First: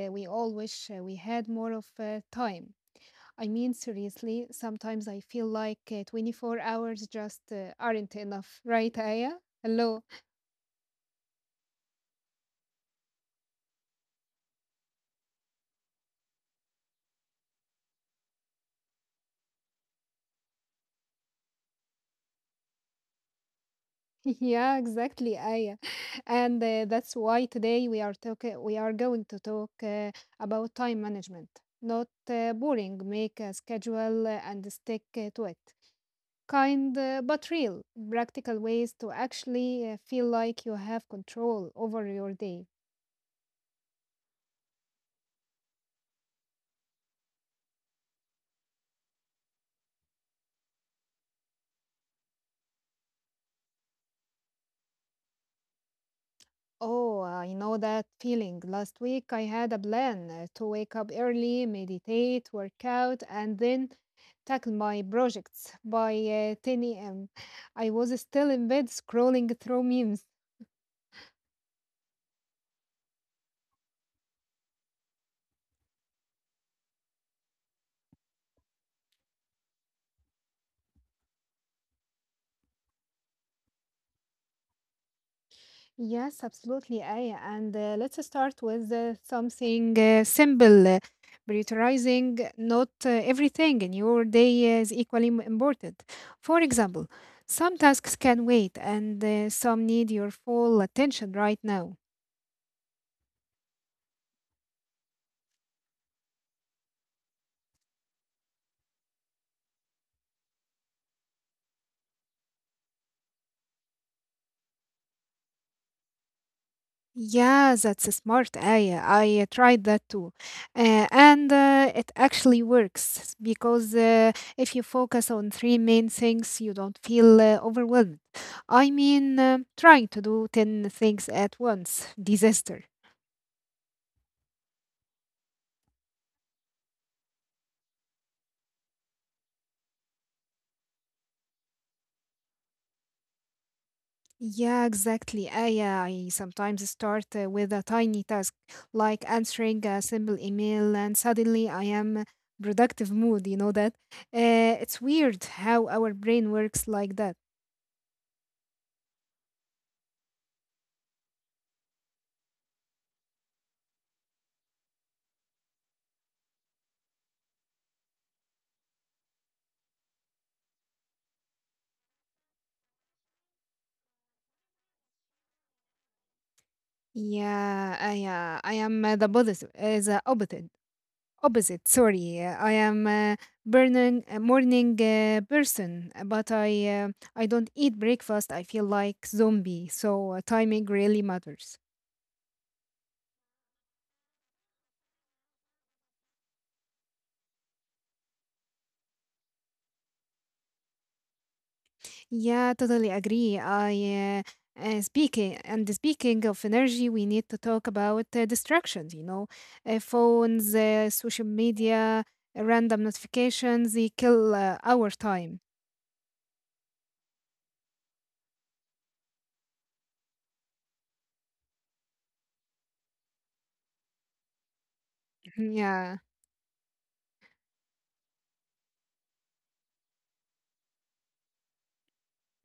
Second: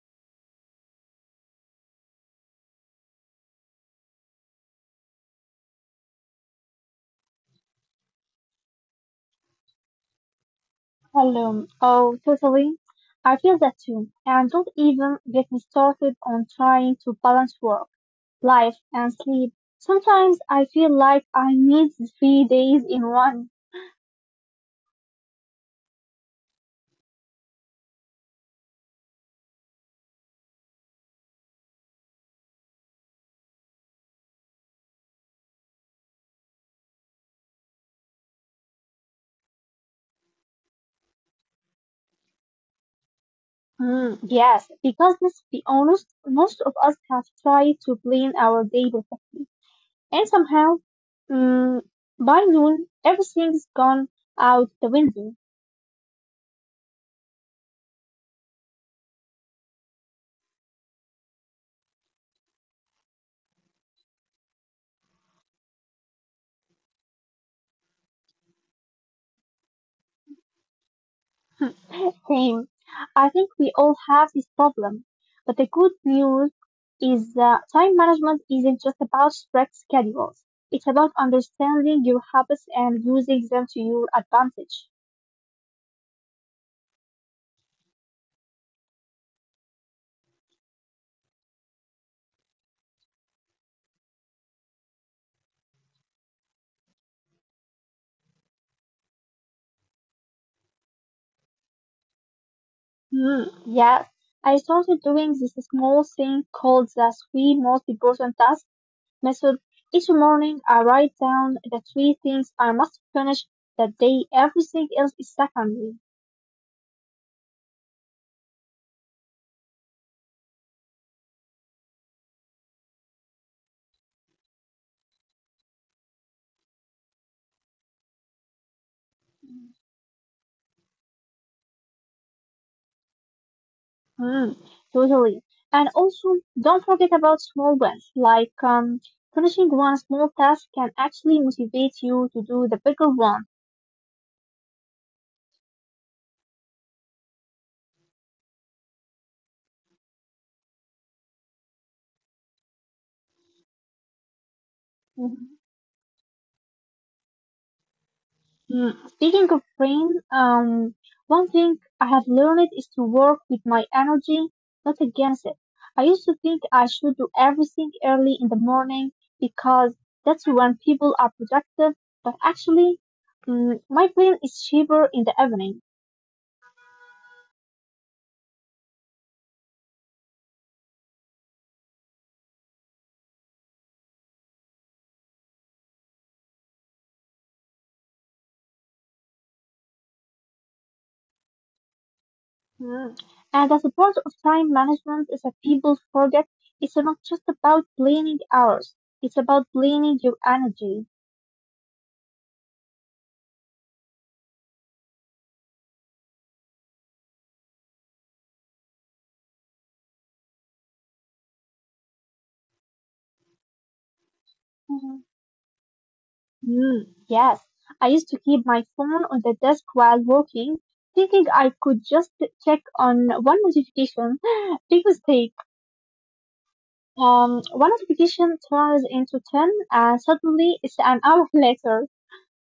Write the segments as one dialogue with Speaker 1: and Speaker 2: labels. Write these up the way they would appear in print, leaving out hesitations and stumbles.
Speaker 1: we all wish we had more of time. I mean, seriously, sometimes I feel like 24 hours just aren't enough, right, Aya? Hello.
Speaker 2: Hello. Oh, totally. I feel that too. And don't even get me started on trying to balance work, life, and sleep. Sometimes I feel like I need 3 days in one.
Speaker 1: Yeah, exactly, Aya. And That's why today we are talking. We are going to talk about time management. Not boring. Make a schedule and stick to it. Kind but real, practical ways to actually feel like you have control over your day.
Speaker 2: Yes, because let's be honest, most of us have tried to plan our day perfectly. And somehow, mm, by noon, everything's gone out the window.
Speaker 1: Oh, I know that feeling. Last week I had a plan to wake up early, meditate, work out, and then tackle my projects. By 10 a.m., I was still in bed scrolling through memes.
Speaker 2: Same. I think we all have this problem. But the good news is that time management isn't just about strict schedules. It's about understanding your habits and using them to your advantage.
Speaker 1: Yes, absolutely, Aya. And let's start with something simple. Prioritizing, not everything in your day is equally important. For example, some tasks can wait and some need your full attention right now.
Speaker 2: Hmm. Yes. I started doing this small thing called the three most important tasks method. Each morning, I write down the three things I must finish that day. Everything else is secondary.
Speaker 1: Yeah, that's a smart idea. I tried that too. And It actually works because if you focus on three main things, you don't feel overwhelmed. I mean, trying to do 10 things at once, disaster.
Speaker 2: Mm, Totally. And also, don't forget about small wins, like finishing one small task can actually motivate you to do the bigger one.
Speaker 1: Yeah, exactly. I sometimes start with a tiny task like answering a simple email, and suddenly I am productive mood. You know that? It's weird
Speaker 2: Mhm.
Speaker 1: how our brain works like that.
Speaker 2: Speaking of brain, one thing I have learned is to work with my energy, not against it. I used to think I should do everything early in the morning because that's when people are productive, but actually, my brain is cheaper in the evening.
Speaker 1: Yeah, I am the opposite, opposite. Sorry. I am a burning a morning person, but I don't eat breakfast. I feel like zombie. So timing really matters.
Speaker 2: Mm. And the support of time management is that people forget it's not just about planning hours, it's about planning your energy.
Speaker 1: Yeah, totally agree. I speaking of energy, we need to talk about distractions. You know, phones, social media, random notifications. They kill our
Speaker 2: Mhm.
Speaker 1: time.
Speaker 2: Yes I used to keep my phone on the desk while working, thinking I could just check on one notification. Big mistake.
Speaker 1: Yeah.
Speaker 2: One notification turns into 10, and suddenly it's an hour later.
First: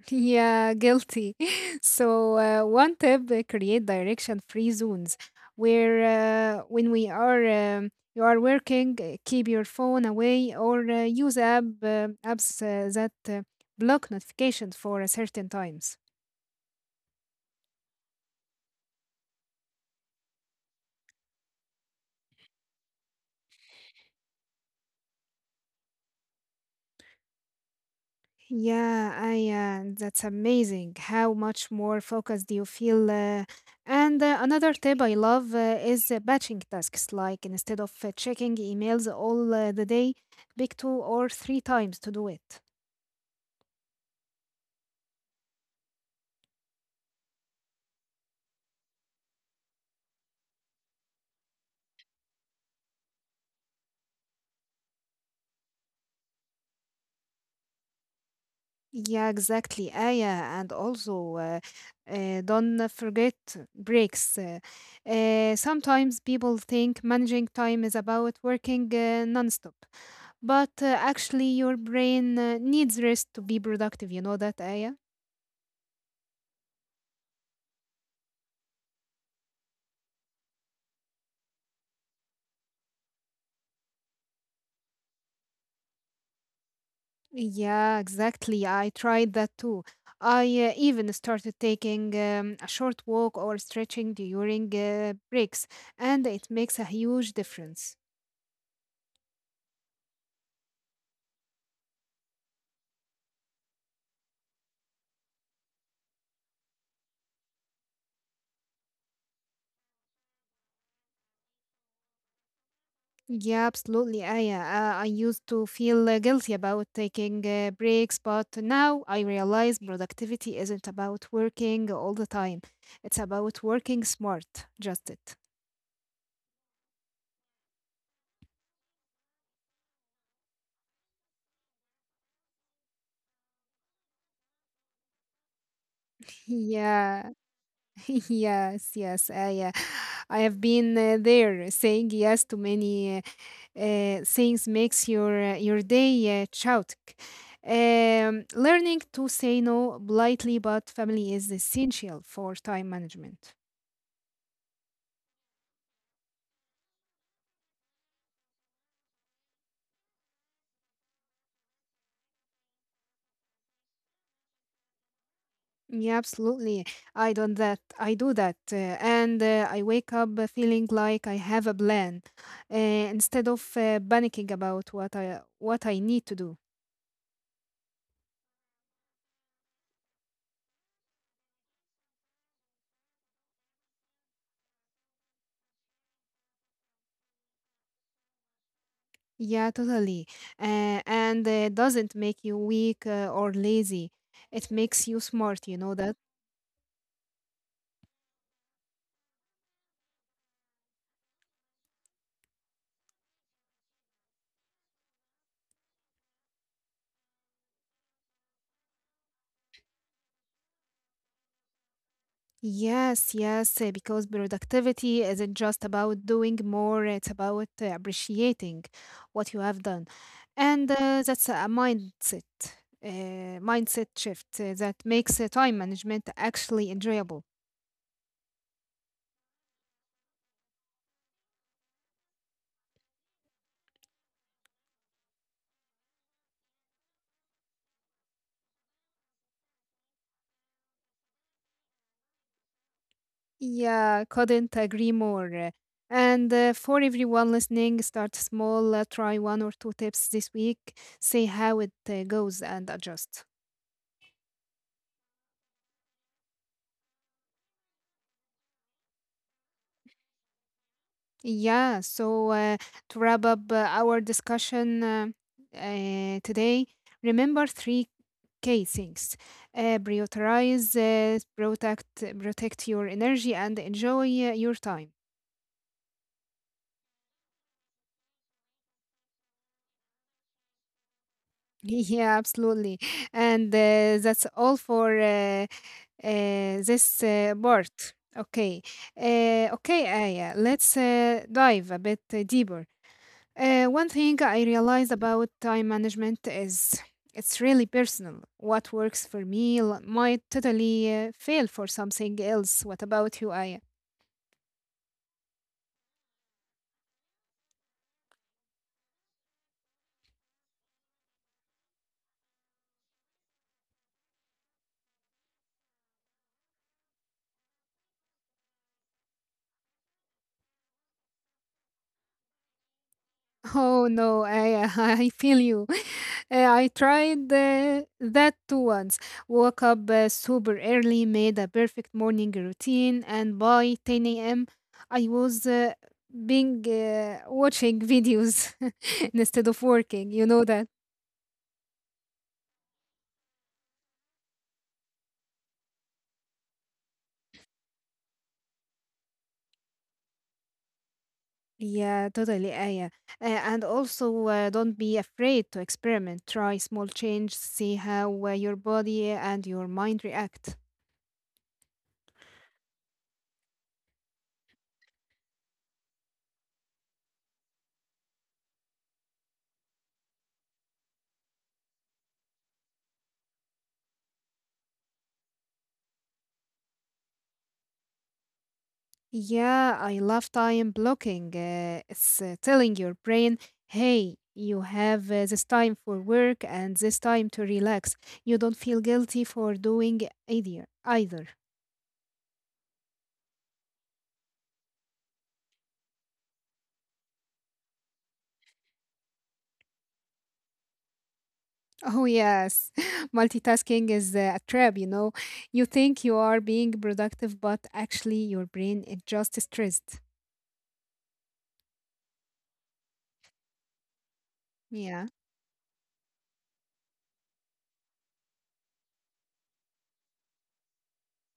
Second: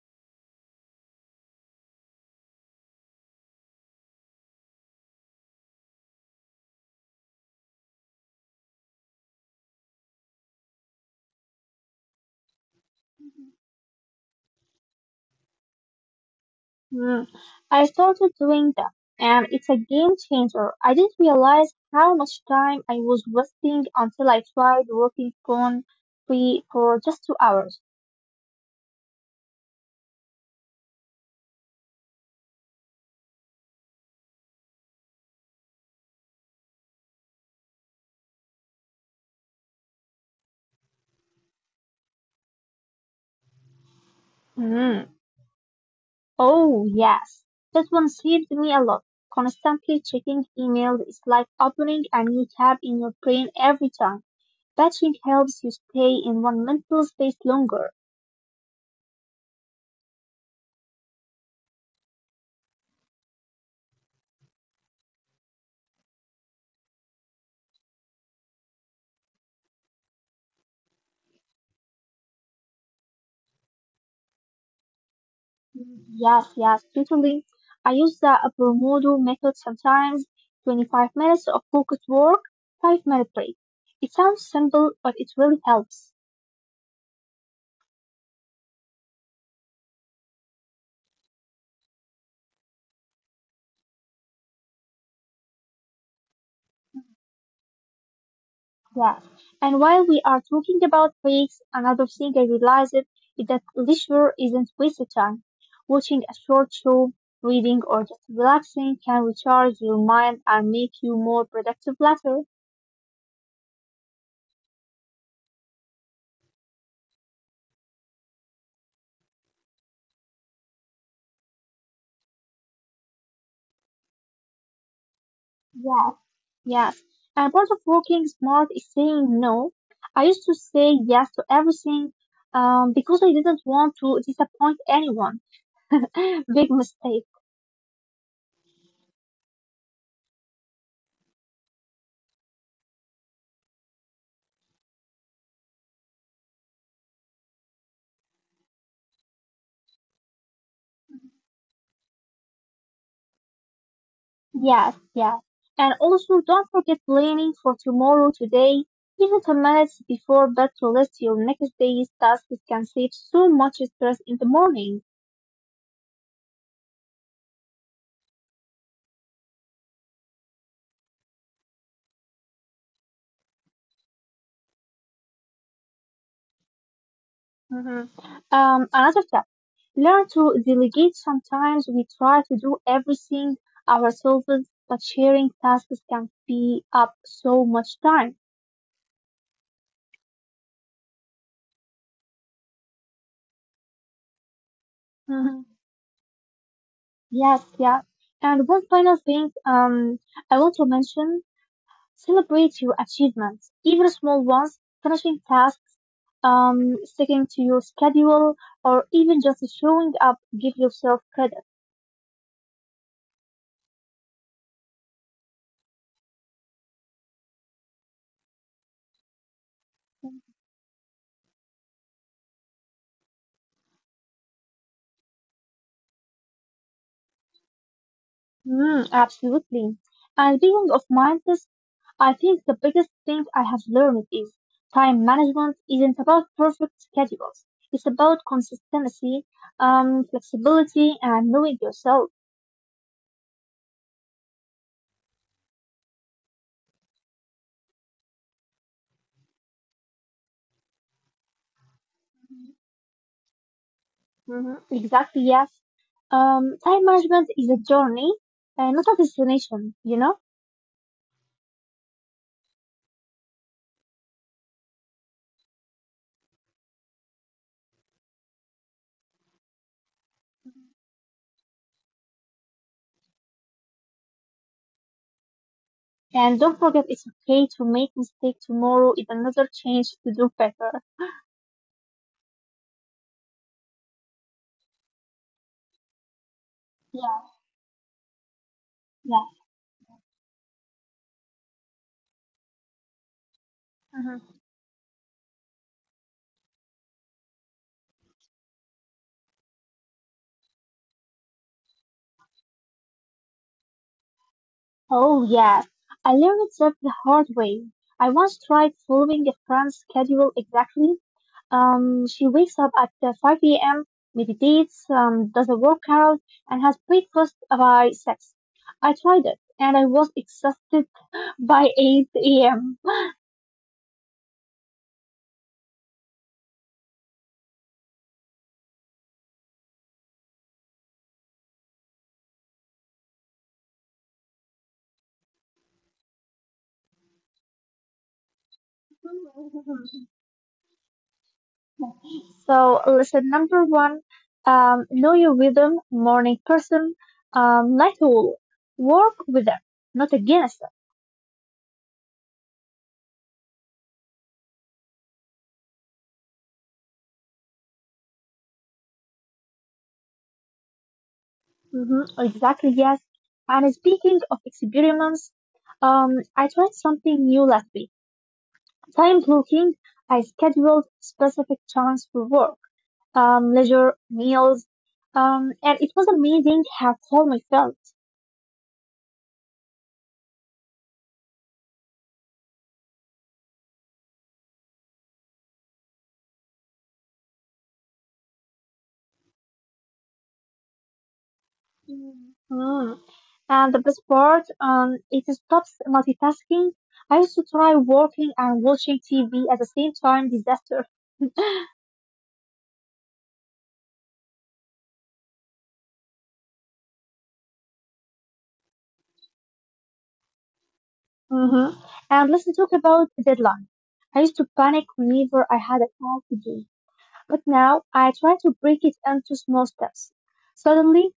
Speaker 1: Yeah, guilty. So, one tip, create direction free zones where when we are you are working. Keep your phone away or use apps that block notifications for a certain times.
Speaker 2: Mm, I started doing that, and it's a game changer. I didn't realize how much time I was wasting until I tried working phone free for just 2 hours.
Speaker 1: Yeah, I that's amazing how much more focused you feel. And Another tip I love is batching tasks. Like instead of checking emails all the day, pick two or three times to do it.
Speaker 2: Mm. Oh, yes. That one saved me a lot. Constantly checking emails is like opening a new tab in your brain every time. Batching helps you stay in one mental space longer.
Speaker 1: Yeah, exactly. Yeah, and also Don't forget breaks. Sometimes people think managing time is about working nonstop, but actually, your brain needs rest to be productive. You know that, Aya?
Speaker 2: Yes, yes, totally. I use the Pomodoro method sometimes, 25 minutes of focused work, 5-minute break. It sounds simple, but it really helps.
Speaker 1: Yeah, exactly. I tried that too. I even started taking a short walk or stretching during breaks, and it makes a huge difference.
Speaker 2: Yes. And while we are talking about breaks, another thing I realized is that leisure isn't wasted time. Watching a short show, reading, or just relaxing can recharge your mind and make you more productive later.
Speaker 1: Yeah, absolutely. I used to feel guilty about taking breaks, but now I realize productivity isn't about working all the time. It's about working smart. Just it.
Speaker 2: Yeah. Yes. And part of working smart is saying no. I used to say yes to everything because I didn't want to disappoint anyone. Big
Speaker 1: Yeah.
Speaker 2: mistake.
Speaker 1: Yes, yes. I have been there. Saying yes to many things makes your day chaotic. Learning to say no politely but family is essential for time management.
Speaker 2: Yes, yes. And also, don't forget planning for tomorrow, today, even 10 minutes before bed to list your next day's tasks can save so much stress in the morning.
Speaker 1: Yeah, absolutely. I do that, and I wake up feeling like I have a plan, instead of panicking about what I need to do.
Speaker 2: Mhm. Another step. Learn to delegate. Sometimes we try to do everything ourselves, but sharing tasks can be up so much time.
Speaker 1: Yeah, totally. And Doesn't make you weak or lazy. It makes you smart. You
Speaker 2: Mhm.
Speaker 1: know that.
Speaker 2: Yes, yeah. And one final thing, I want to mention, celebrate your achievements, even small ones, finishing tasks, um, sticking to your schedule, or even just showing up, give yourself credit.
Speaker 1: Yes, yes, because productivity isn't just about doing more, it's about appreciating what you have done. And that's a mindset, mindset shift that makes time management actually enjoyable.
Speaker 2: Absolutely. And being of mindset, I think the biggest thing I have learned is time management isn't about perfect schedules. It's about consistency, flexibility, and knowing yourself.
Speaker 1: Yeah, couldn't agree more. And For everyone listening, start small, try one or two tips this week, see how it goes, and adjust.
Speaker 2: Exactly, yes. Time management is a journey, not a destination, you know?
Speaker 1: Yeah, so to wrap up our discussion today, remember three key things. Prioritize, protect your energy, and enjoy your time.
Speaker 2: And don't forget it's okay to make mistakes tomorrow is another change to do better.
Speaker 1: Yeah, absolutely. And that's all for uh, this
Speaker 2: Yeah,
Speaker 1: part. Okay.
Speaker 2: yeah.
Speaker 1: Okay, Aya, let's dive a bit deeper. One thing I
Speaker 2: Mm-hmm.
Speaker 1: realize about time management is it's really personal. What works for me might totally fail for something else. What about you, Aya?
Speaker 2: Oh, yeah, I learned that the hard way. I once tried following a friend's schedule exactly. She wakes up at 5 a.m., meditates, does a workout, and has breakfast by 6. I tried it, and I was exhausted by 8 a.m.
Speaker 1: Oh no, Aya, I feel you. I tried that too once. Woke up super early, made a perfect morning routine, and by 10 a.m., I was being watching videos instead of working. You know that.
Speaker 2: So, lesson number one, know your rhythm, morning person, night owl. Work with them, not against
Speaker 1: Yeah, totally, Aya. And also, don't be afraid to experiment. Try small changes, see how your body and your mind react.
Speaker 2: exactly, yes. And speaking of experiments, I tried something new last week. Time blocking, I scheduled specific times for work, leisure, meals, and it was amazing how calm I felt.
Speaker 1: Yeah, I love time blocking. It's telling your brain, hey, you have this time for work and this time to relax. You don't feel guilty for doing either. Either.
Speaker 2: Mm. And the best part, it stops multitasking. I used to try working and watching TV at the same time, disaster.
Speaker 1: Oh, yes. Multitasking is a trap, you know. You think you are being productive, but actually your brain is just stressed.
Speaker 2: hmm And let's talk about deadlines. I used to panic
Speaker 1: Yeah.
Speaker 2: whenever I had a task to do. But now I try to break it into small steps. Suddenly,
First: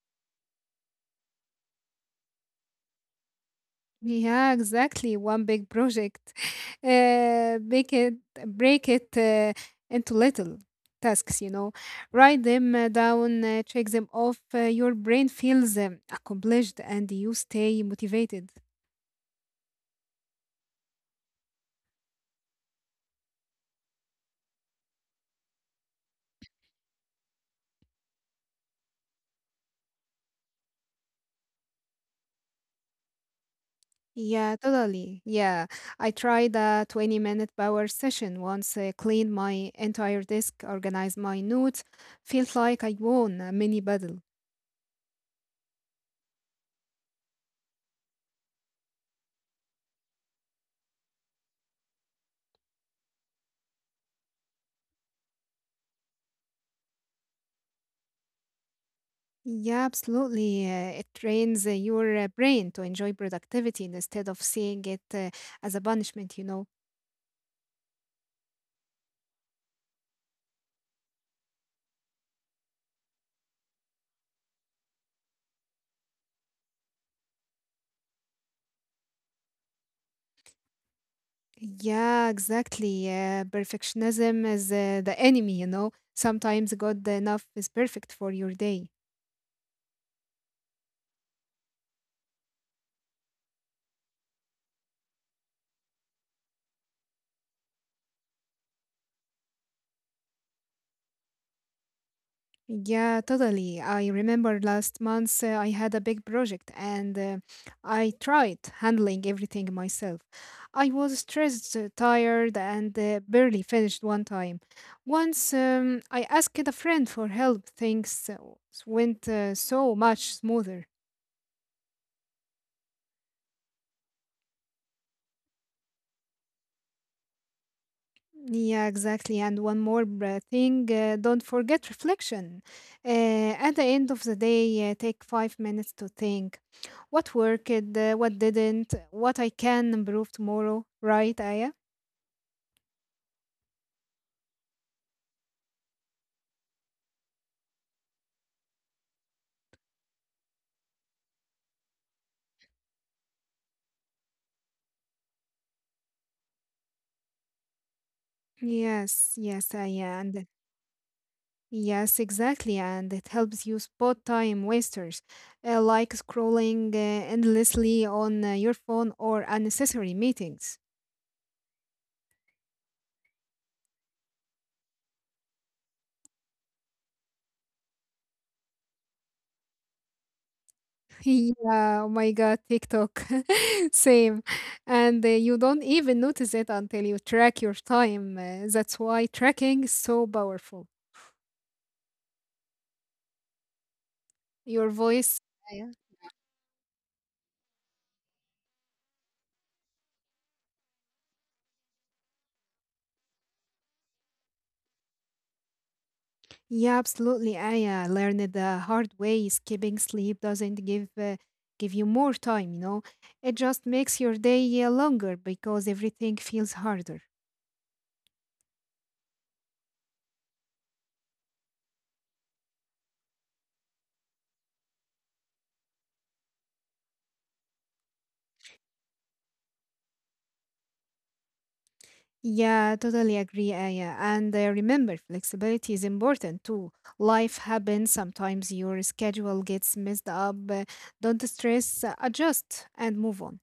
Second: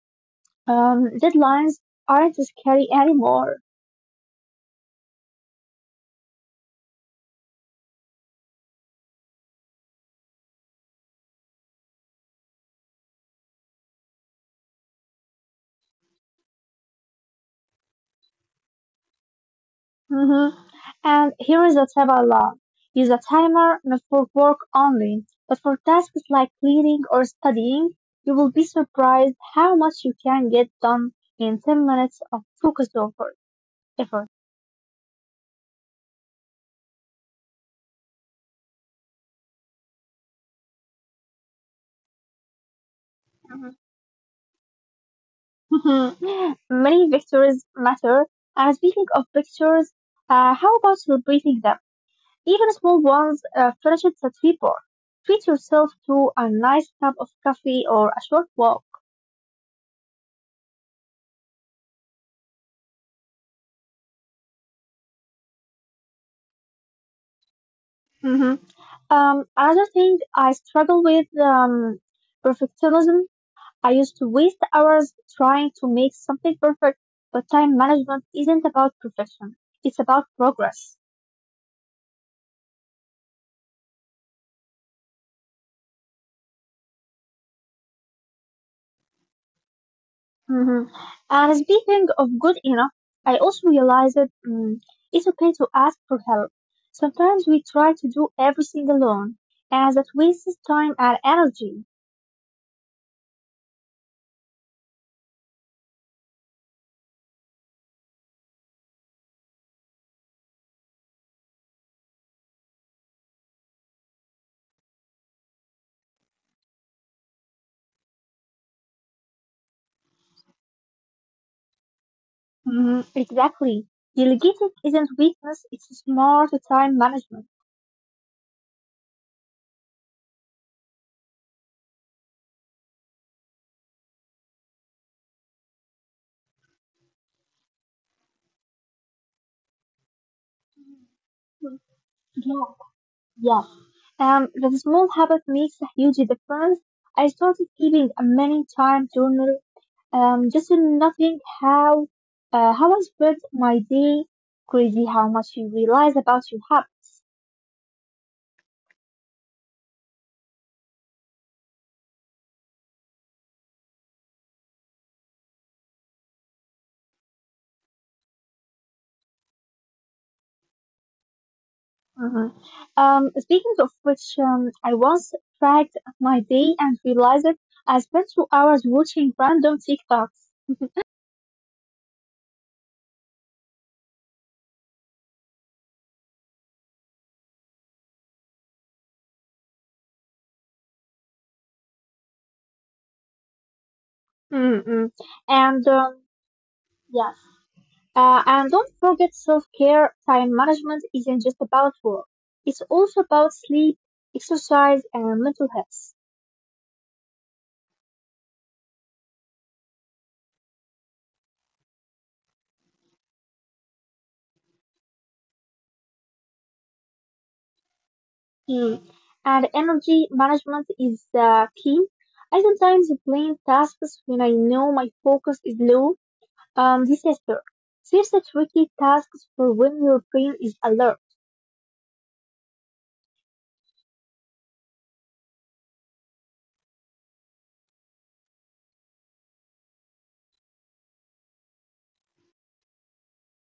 Speaker 2: deadlines aren't scary anymore.
Speaker 1: Yeah, exactly. One big project. Uh, make it, Break it into little tasks, you know. Write them down, check them off. Your brain feels accomplished and you stay motivated.
Speaker 2: hmm And here is a tip I love. Use a timer not for work only, but for tasks like cleaning or studying. You will be surprised how much you can get done in 10 minutes of focused effort.
Speaker 1: Yeah, totally. Yeah. I tried a 20-minute power session once, cleaned my entire desk, organized my notes. Felt like I won a
Speaker 2: Mhm.
Speaker 1: mini battle.
Speaker 2: Many victories matter. And speaking of victories, how about celebrating them? Even small ones finish it at 3 p.m. Treat yourself to a nice cup of coffee or a short walk.
Speaker 1: Yeah, absolutely. It trains your brain to enjoy productivity instead of seeing it as a punishment, you know.
Speaker 2: hmm Another thing I struggle with perfectionism. I used to waste hours trying to make something perfect, but time management isn't about perfection. It's about progress.
Speaker 1: Yeah, exactly. Perfectionism is the enemy, you know. Sometimes good enough is perfect for your day.
Speaker 2: Mhm. And speaking of good enough, I also realized that it's okay to ask for help. Sometimes we try to do everything alone, and that wastes time and energy.
Speaker 1: Yeah, totally. I remember last month I had a big project and I tried handling everything myself. I was stressed, tired, and barely finished one time. Once I asked a friend for help, things went so much smoother.
Speaker 2: Mhm. Exactly. Delegating isn't weakness, it's smart time management.
Speaker 1: Yeah, exactly. And one more thing, don't forget reflection. At the end of the day, take 5 minutes to think what worked, what didn't, what I can improve tomorrow, right, Aya?
Speaker 2: Mm, Yeah, yeah. The small habit makes a huge difference. I started keeping a many time journal. Just nothing how how I spread my day. Crazy how much you realize about your habits.
Speaker 1: Yes, yes, Aya. And yes, exactly. And it helps you spot time wasters like scrolling endlessly on your phone or unnecessary meetings.
Speaker 2: Mhm. Speaking of which, I once tracked my day and realized that I spent 2 hours watching random TikToks.
Speaker 1: Yeah, oh my God, TikTok. Same. And you don't even notice it until you track your time. That's why tracking is so powerful. Your
Speaker 2: Mm-mm.
Speaker 1: voice. Aya.
Speaker 2: And yes, and don't forget self-care. Time management isn't just about work; it's also about sleep, exercise, and mental health.
Speaker 1: Yeah, absolutely. I learned it the hard way. Skipping sleep doesn't give you more time, you know. It just makes your day longer because everything feels harder.
Speaker 2: Hmm. And energy management is the key. I sometimes blame tasks when I know my focus is low. This is fair. There's a tricky tasks for when your brain is alert.
Speaker 1: Yeah, totally agree, Aya. And remember, flexibility is important too. Life happens, sometimes your schedule gets messed up. Don't stress, adjust and move on.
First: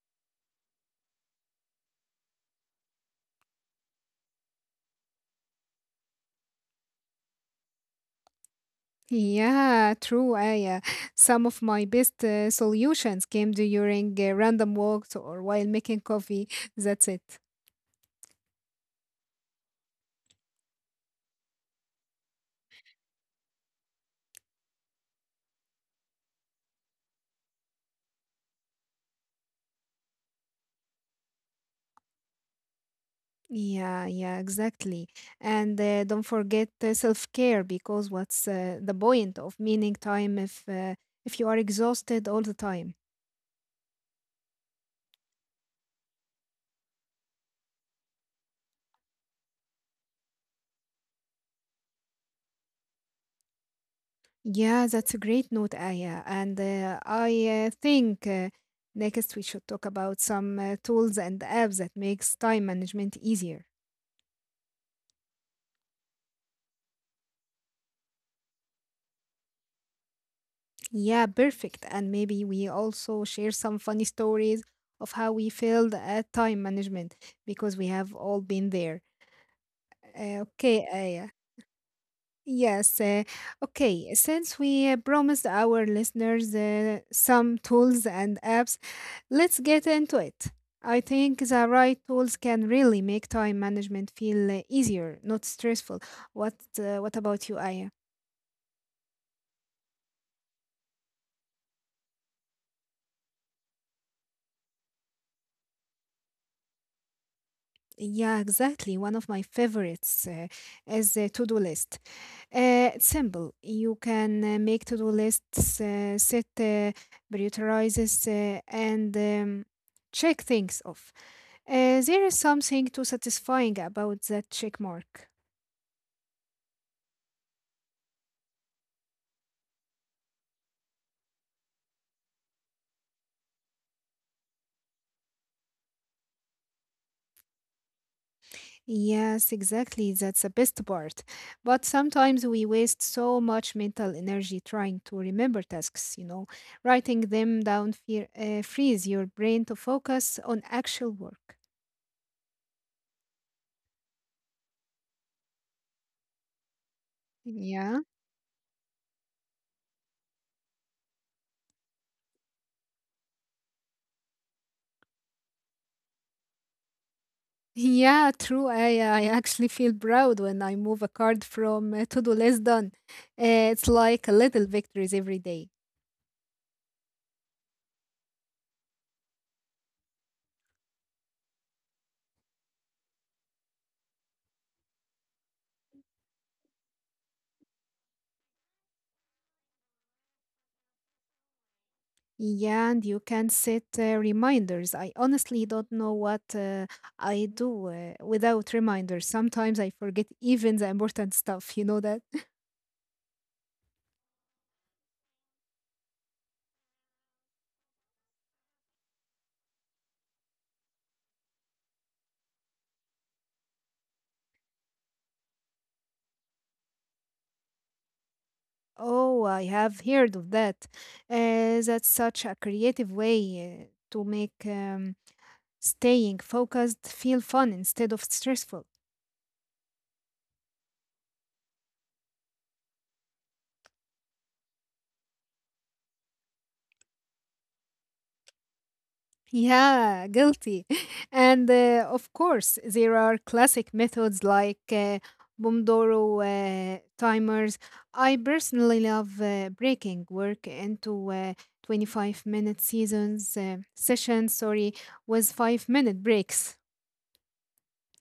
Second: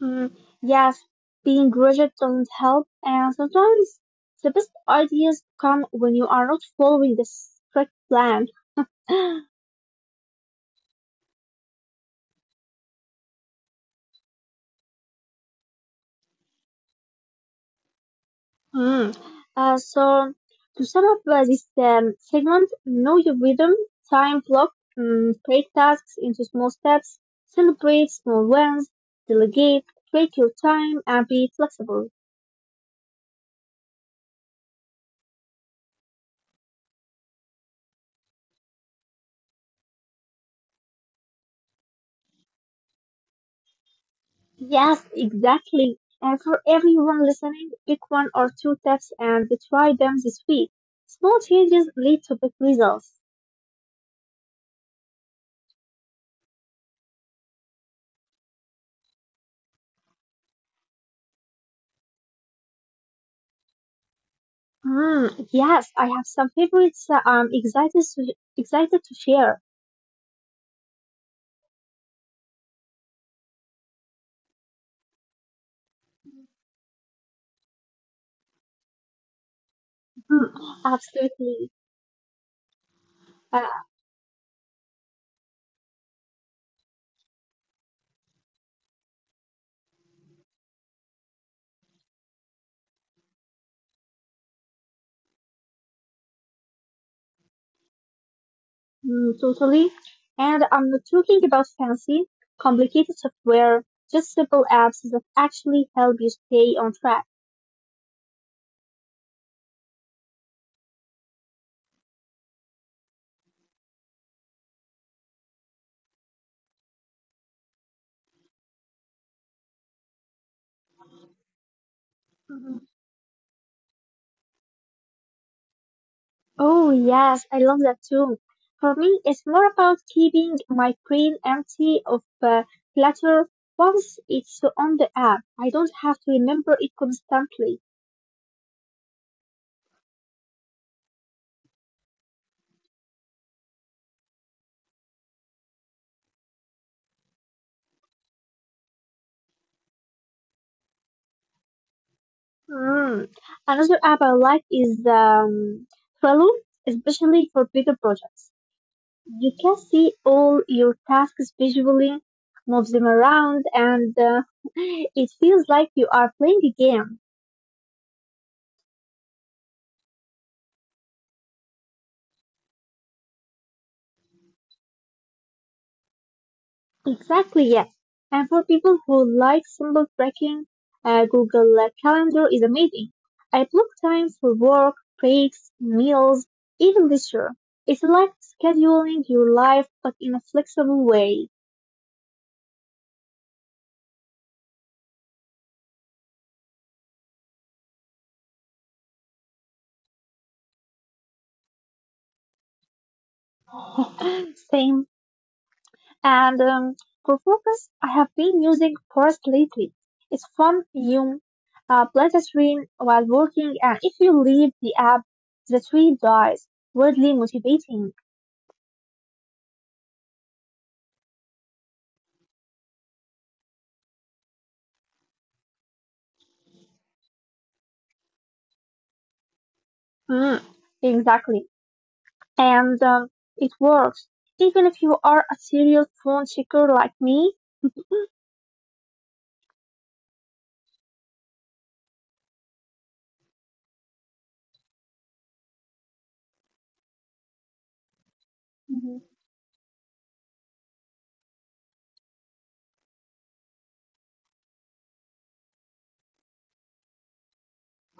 Speaker 2: Hmm. Yes, being rigid doesn't help, and sometimes the best ideas come when you are not following the strict plan.
Speaker 1: Yeah, true, Aya. Some of my best solutions came during random walks or while making coffee. That's it.
Speaker 2: Mm. So, to sum up this segment, know your rhythm, time block, break tasks into small steps, celebrate small wins, delegate, take your time, and be flexible.
Speaker 1: Yeah, yeah, exactly. And don't forget self-care because what's the point of meaning time if you are exhausted all the time?
Speaker 2: Yes, exactly. And for everyone listening, pick one or two tips and try them this week. Small changes lead to big results.
Speaker 1: Yeah, that's a great note, Aya. And I think next we should talk about some tools and apps that makes time management easier.
Speaker 2: Yes, I have some favorites I'm excited to share.
Speaker 1: Yeah, perfect. And maybe we also share some funny stories of how we failed at time management because we have all been there.
Speaker 2: Mm,
Speaker 1: Okay, Aya.
Speaker 2: Absolutely.
Speaker 1: Yes. Okay. Since we promised our listeners some tools and apps, let's get into it. I think the right tools can really make time management feel easier, not stressful. What about you, Aya?
Speaker 2: Totally. And I'm not talking about fancy, complicated software, just simple apps that actually help you stay on track.
Speaker 1: Yeah, exactly. One of my favorites is a to-do list. It's simple. You can make to-do lists, set prioritizes, and check things off. There is
Speaker 2: Mhm.
Speaker 1: something too satisfying about that check mark.
Speaker 2: Oh, yes, I love that too. For me, it's more about keeping my brain empty of clutter. Once it's on the app, I don't have to remember it constantly.
Speaker 1: Yes, exactly. That's the best part. But sometimes we waste so much mental energy trying to remember tasks, you know, writing them down fear, frees your brain to focus on actual work.
Speaker 2: Mm. Another app I like is Trello, especially for bigger
Speaker 1: Yeah.
Speaker 2: projects. You can see all your tasks visually, move them around, and it feels like you are playing a game.
Speaker 1: Yeah, true. I actually feel proud when I move a card from to-do list done. It's like a little victories every day.
Speaker 2: Exactly, yes. And for people who like symbol tracking, Google Calendar is amazing. I block time for work, breaks, meals, even leisure. It's like scheduling your life, but in a flexible way.
Speaker 1: Yeah, and you can set reminders. I honestly don't know what I do without reminders. Sometimes I forget even the important stuff, you know that?
Speaker 2: Same. And for focus, I have been using Forest lately. It's fun. You blend the screen while working, and if you leave the app, the tree dies. Weirdly motivating.
Speaker 1: Oh, I have heard of that. That's such a creative way to make staying focused feel fun instead of stressful.
Speaker 2: Mm, exactly. And it works. Even if you are a serial phone checker like me,
Speaker 1: Yeah, guilty. And of course, there are classic methods like Pomodoro timers. I personally
Speaker 2: Mhm.
Speaker 1: love breaking work into 25 minute sessions, sorry, with 5 minute breaks.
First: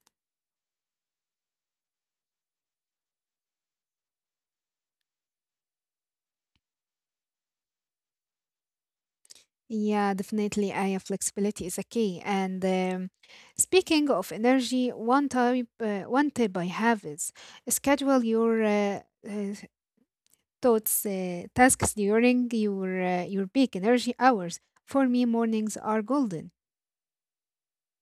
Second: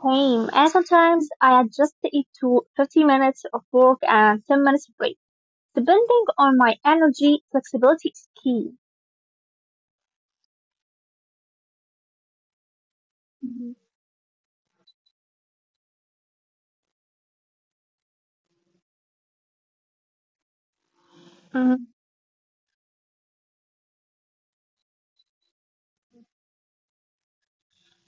Speaker 2: same. And sometimes I adjust it to 50 minutes of work and 10 minutes break. Depending on my energy, flexibility is key.
Speaker 1: Yeah, definitely. I flexibility is a key. And Speaking of energy, one tip I have is schedule your uh, thoughts
Speaker 2: Mhm.
Speaker 1: tasks during your peak energy hours. For me, mornings are golden.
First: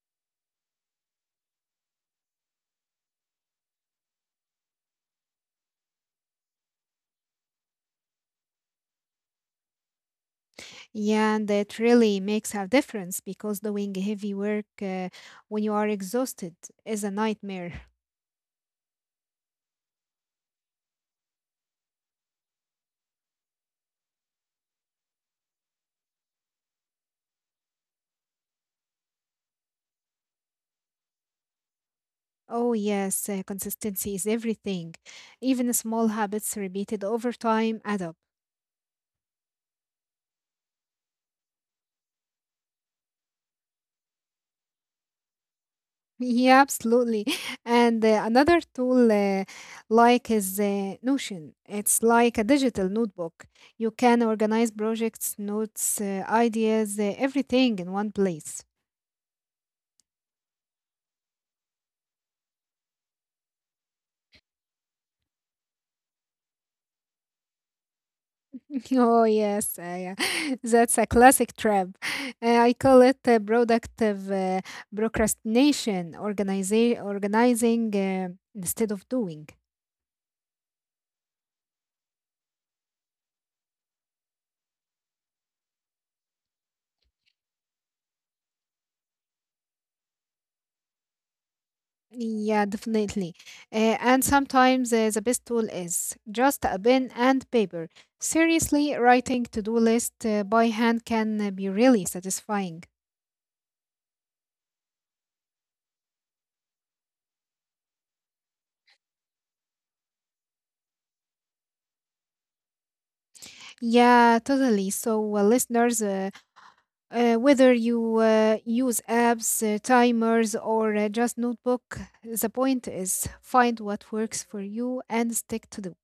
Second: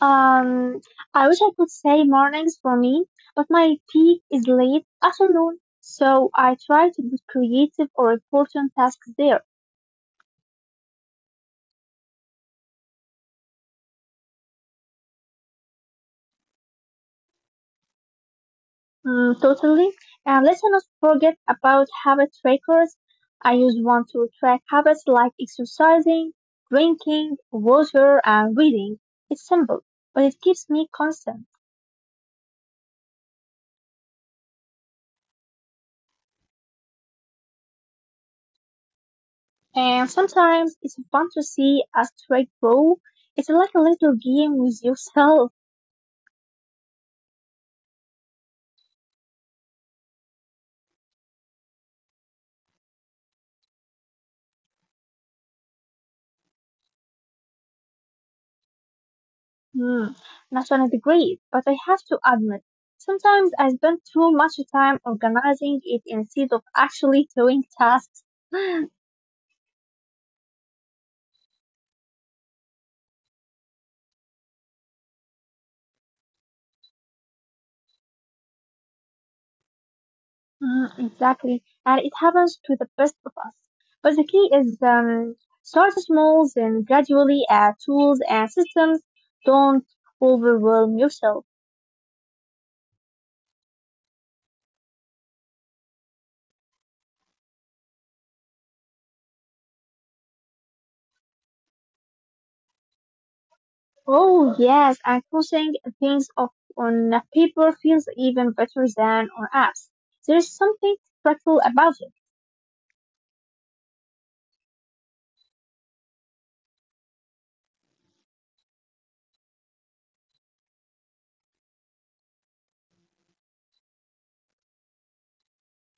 Speaker 2: Um, I wish I could say mornings for me, but my peak is late afternoon, so I try to be creative or important tasks there.
Speaker 1: Yeah, and it really makes a difference because doing heavy work when you are exhausted is a nightmare.
Speaker 2: Totally. And let's not forget about habit trackers. I use one to track habits like exercising, drinking water, and reading. It's simple, but it keeps me constant.
Speaker 1: Oh, yes, consistency is everything. Even small habits repeated over time add up.
Speaker 2: And sometimes it's fun to see a streak grow. It's like a little game with yourself.
Speaker 1: Yeah, absolutely. And another tool is Notion. It's like a digital notebook. You can organize projects, notes, ideas, everything in one place.
Speaker 2: Hmm, National degree, but I have to admit, sometimes I spend too much time organizing it instead of actually doing tasks.
Speaker 1: Oh, yes, yeah. That's a classic trap. I call it productive procrastination, organize organizing instead of doing.
Speaker 2: Hmm, exactly, and it happens to the best of us. But the key is start small, then gradually add tools and systems. Don't overwhelm yourself.
Speaker 1: Yeah, definitely. And sometimes the best tool is just a pen and paper. Seriously, writing to-do list by hand can be really satisfying.
Speaker 2: Oh yes, and crossing things off on paper feels even better than on apps. There is something practical about it.
Speaker 1: Yeah, totally. So, listeners, whether you use apps, timers, or just notebook, the point is find what works for you and stick to the.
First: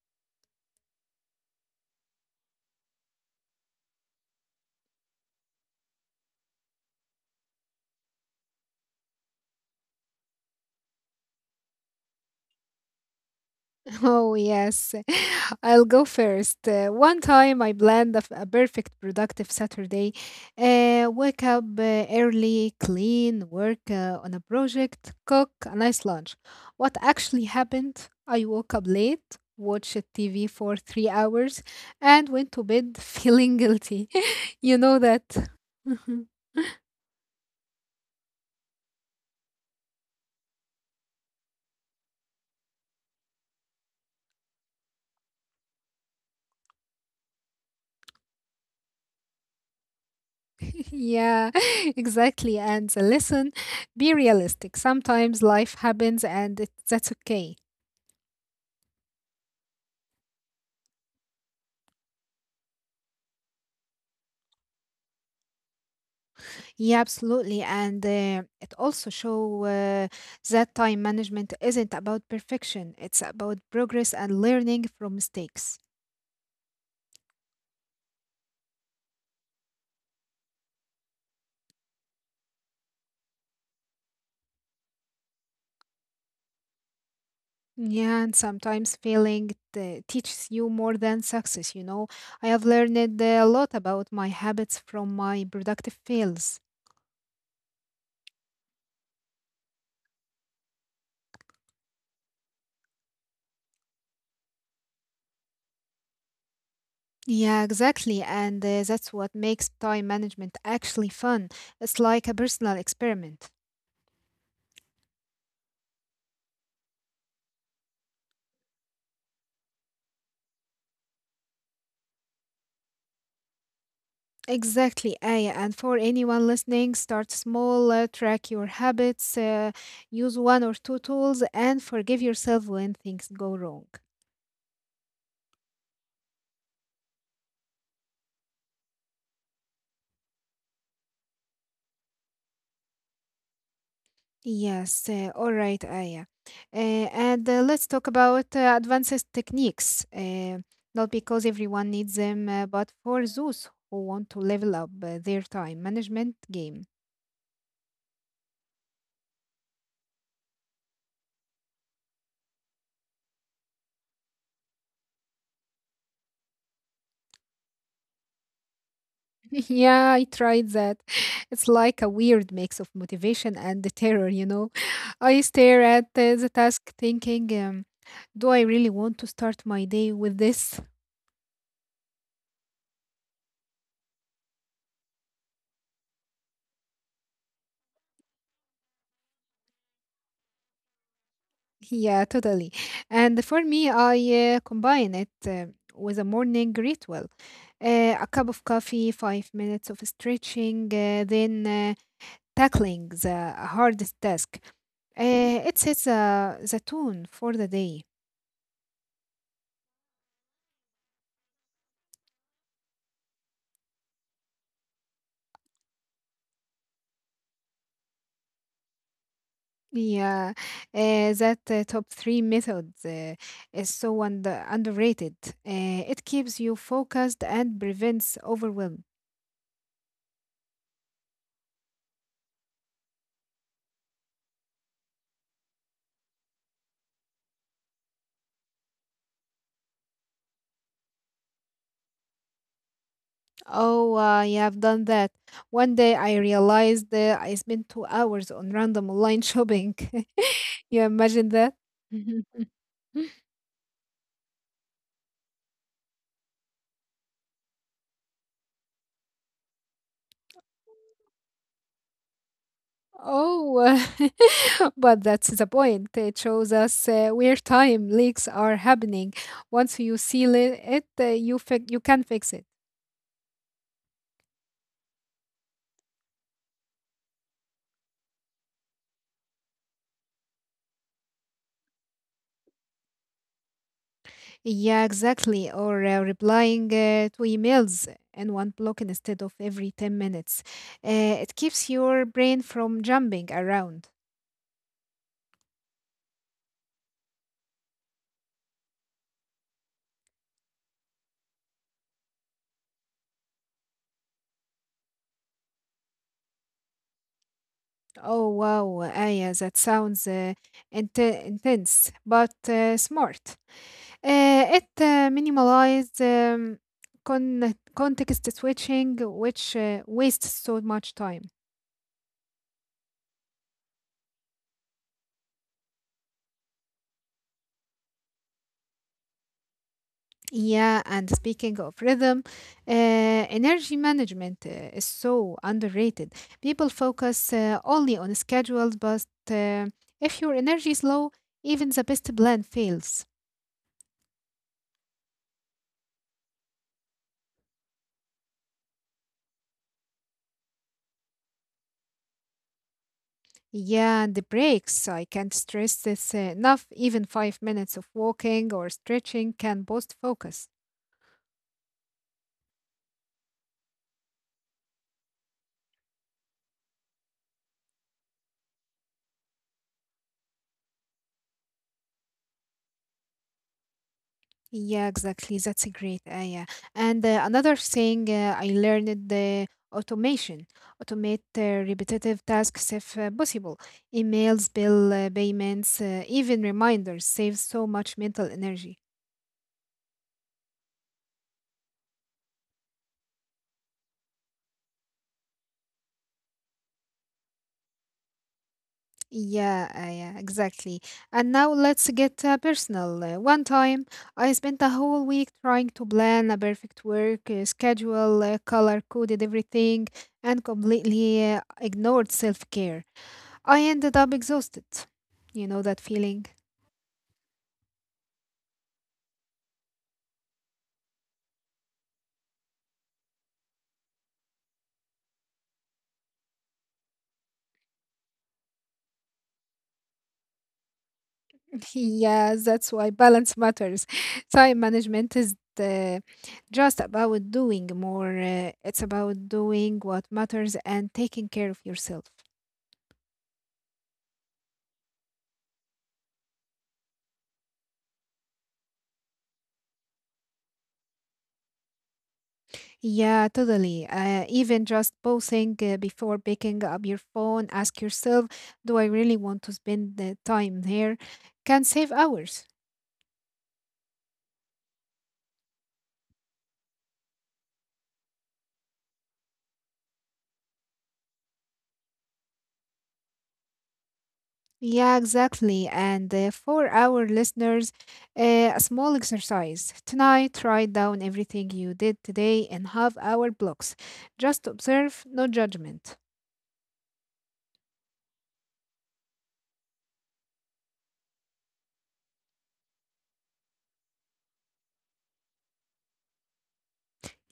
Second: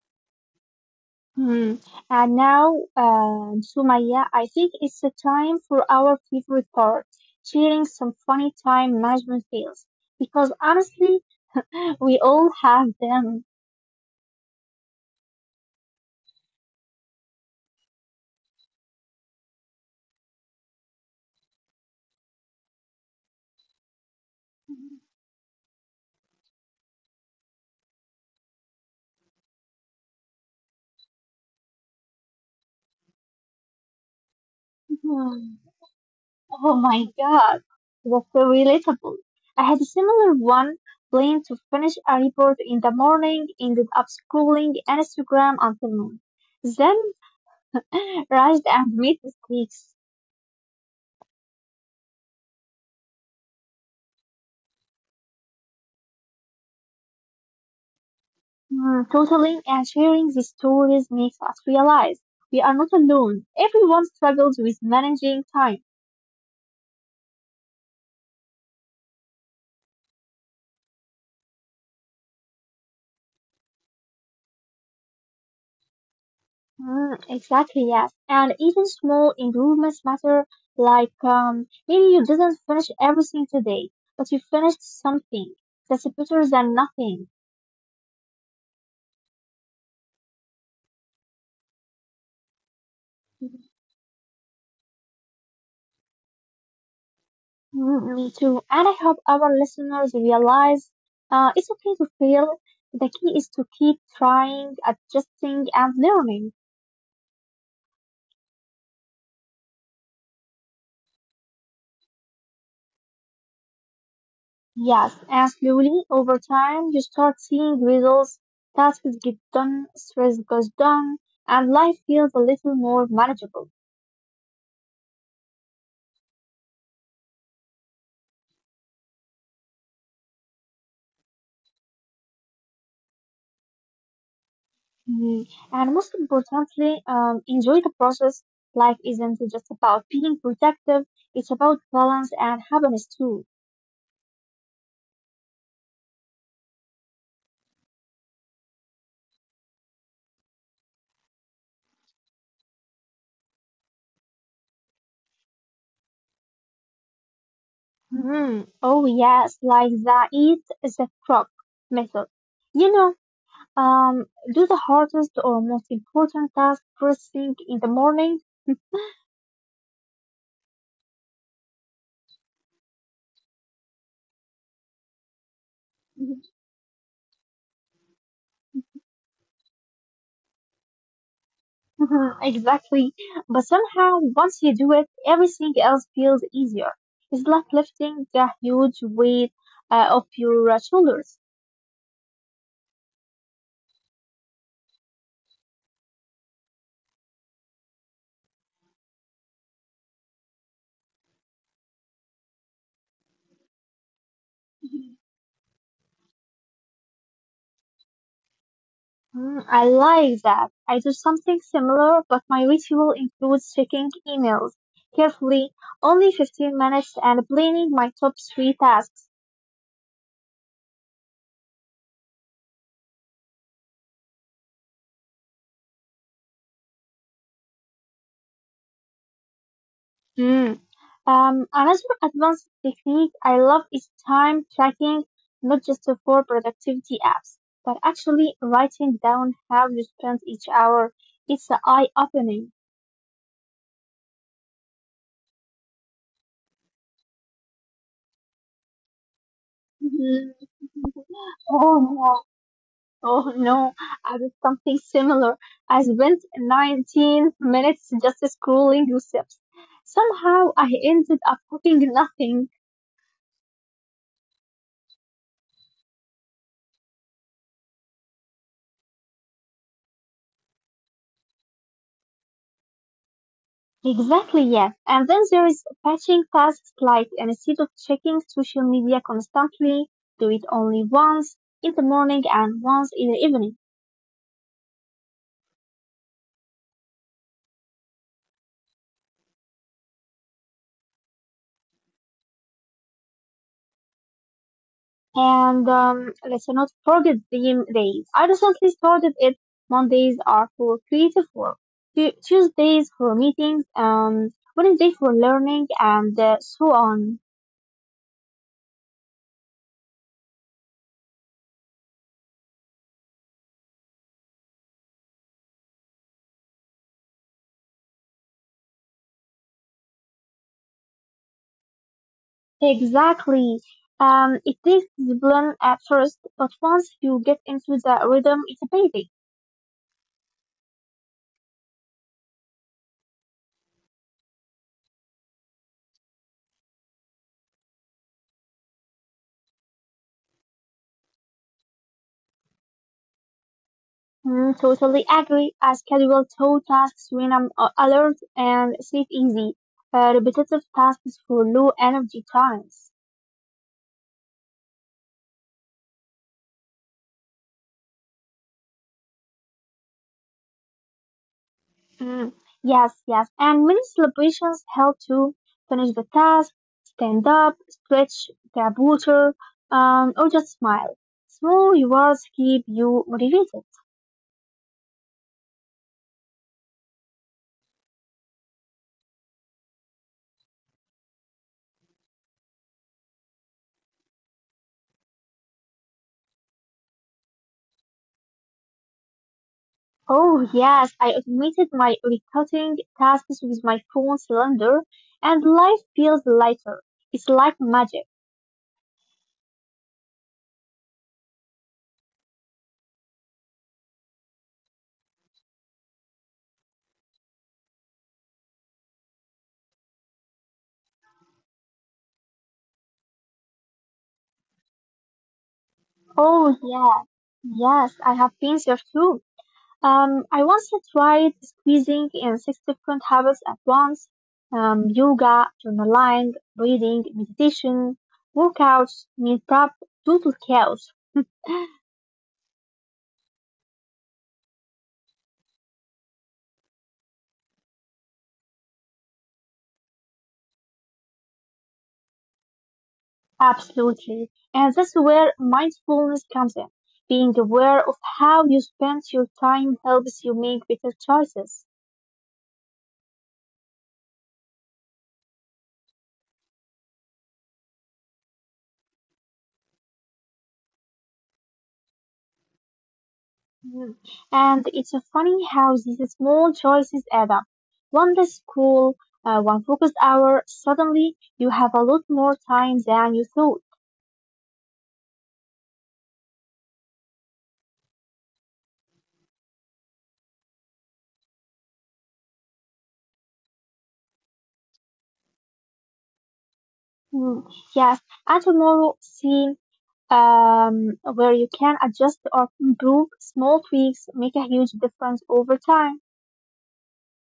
Speaker 2: Hmm. And now, Sumaya, I think it's the time for our favorite part, sharing some funny time management fails. Because honestly, we all have them.
Speaker 1: Oh, yes. I'll go first. One time I planned a perfect productive Saturday. Wake up early, clean, work on a project, cook a nice lunch. What actually happened? I woke up late, watched TV for 3 hours, and went to bed feeling guilty. You know that.
Speaker 2: Hmm. Oh my God, that's so relatable. I had a similar one, planned to finish a report in the morning, ended up scrolling Instagram until noon. Then, rushed and made mistakes.
Speaker 1: Yeah, exactly. And the lesson, be realistic. Sometimes life happens that's okay.
Speaker 2: Totaling and sharing these stories makes us realize we are not alone. Everyone struggles with managing time.
Speaker 1: Yeah, absolutely. And it also show that time management isn't about perfection. It's about progress and learning from mistakes.
Speaker 2: Exactly, yes. And even small improvements matter, like maybe you didn't finish everything today, but you finished something. That's better than nothing.
Speaker 1: Yeah, and sometimes teaches you more than success, you know. I have learned a lot about my habits from my productive fails.
Speaker 2: Me too. And I hope our listeners realize it's okay to fail. The key is to keep trying, adjusting, and learning.
Speaker 1: Yeah, exactly. And that's what makes time management actually fun. It's like a personal experiment.
Speaker 2: Yes, and slowly over time you start seeing results, tasks get done, stress goes down, and life feels a little more manageable.
Speaker 1: Exactly, Aya. And for anyone listening, start small, track your habits, use one or two tools, and forgive yourself when things go wrong.
Speaker 2: Mm. And most importantly, enjoy the process. Life isn't just about being productive, it's about balance and happiness too.
Speaker 1: Yes, all right, Aya. And Let's talk about advanced techniques. Not because everyone needs them, but for those who want to level up their time management game.
Speaker 2: Mhm. Oh yes, like the eat the frog method. You know, um, do the hardest or most important task first thing in the morning.
Speaker 1: Yeah, I tried that. It's like a weird mix of motivation and the terror, you know. I stare at the task thinking, do I really want to start my day with this?
Speaker 2: Mhm, exactly. But somehow, once you do it, everything else feels easier. It's like lifting the huge weight off your shoulders.
Speaker 1: Yeah, totally. And for me, I combine it with a morning ritual. A cup of coffee, 5 minutes of stretching, then tackling the hardest task.
Speaker 2: Mhm.
Speaker 1: It sets the tone for the day.
Speaker 2: Mm, I like that. I do something similar, but my ritual includes checking emails carefully, only 15 minutes, and planning my top three tasks.
Speaker 1: Yeah, that top three method is so underrated. It keeps you focused and prevents overwhelm.
Speaker 2: Mm. Another advanced technique I love is time tracking, not just for productivity apps, but actually writing down how you spent each hour. It's eye-opening.
Speaker 1: Oh, yeah, I've done that. One day I realized I spent 2 hours on random online shopping. You imagine that?
Speaker 2: Oh no, oh no, I did something similar. I spent 19 minutes just scrolling receipts. Somehow I ended up cooking nothing.
Speaker 1: Oh, but that's the point. It shows us where time leaks are happening. Once you seal it, you can fix it.
Speaker 2: Exactly, yes. And then there is batching tasks, like instead of checking social media constantly, do it only once in the morning and once in the evening.
Speaker 1: Yeah, exactly. Or replying to emails in one block instead of every 10 minutes. It keeps your brain from jumping around.
Speaker 2: And let's not forget theme days. I recently started it. Mondays are for creative work, Tuesdays for meetings, Wednesday for learning, and so on.
Speaker 1: Oh, wow, Aya, that sounds intense, but smart. It minimalize context switching, which wastes so much time.
Speaker 2: Exactly. It takes discipline at first, but once you get into the rhythm, it's amazing.
Speaker 1: Yeah, and speaking of rhythm, energy management is so underrated. People focus only on schedules, but uh, if your energy is low, even the best plan fails.
Speaker 2: Mm, totally agree. I schedule two tasks when I'm alert and sleep easy. Repetitive tasks for low energy times.
Speaker 1: Yeah, and the breaks, I can't stress this enough. Even 5 minutes of walking or stretching can boost focus.
Speaker 2: Mm, yes, yes. And many celebrations help to finish the task, stand up, stretch the water, or just smile. Small rewards keep you motivated.
Speaker 1: Yeah, exactly. That's a great idea. And another thing I learned the automation. Automate repetitive tasks if possible. Emails, bill payments, even reminders save so much mental energy.
Speaker 2: Oh yes, I automated my recurring tasks with my phone calendar, and life feels lighter. It's like magic.
Speaker 1: Yeah, exactly. And now let's get personal. One time, I spent a whole week trying to plan a perfect work schedule, color coded everything, and completely ignored self care. I ended up exhausted. You know that feeling?
Speaker 2: Oh yeah, yes, I have been there too. I once tried squeezing in six different habits at once. Yoga, journaling, reading, meditation, workouts, meal prep, total chaos.
Speaker 1: Yeah, that's why balance matters. Time management is just about doing more. It's about doing what matters and taking care of yourself.
Speaker 2: Absolutely. And that's where mindfulness comes in. Being aware of how you spend your time helps you make better choices.
Speaker 1: Yeah, totally. Even just pausing before picking up your phone, ask yourself, do I really want to spend the time here? Can save hours.
Speaker 2: Mm. And it's funny how these small choices add up. One less school, one focused hour, suddenly you have a lot more time than you thought.
Speaker 1: Yeah, exactly. And for our listeners, a small exercise. Tonight, write down everything you did today in half hour blocks. Just observe, no judgment.
Speaker 2: Mm. Yes, and tomorrow scene where you can adjust or improve, small tweaks make a huge difference over time.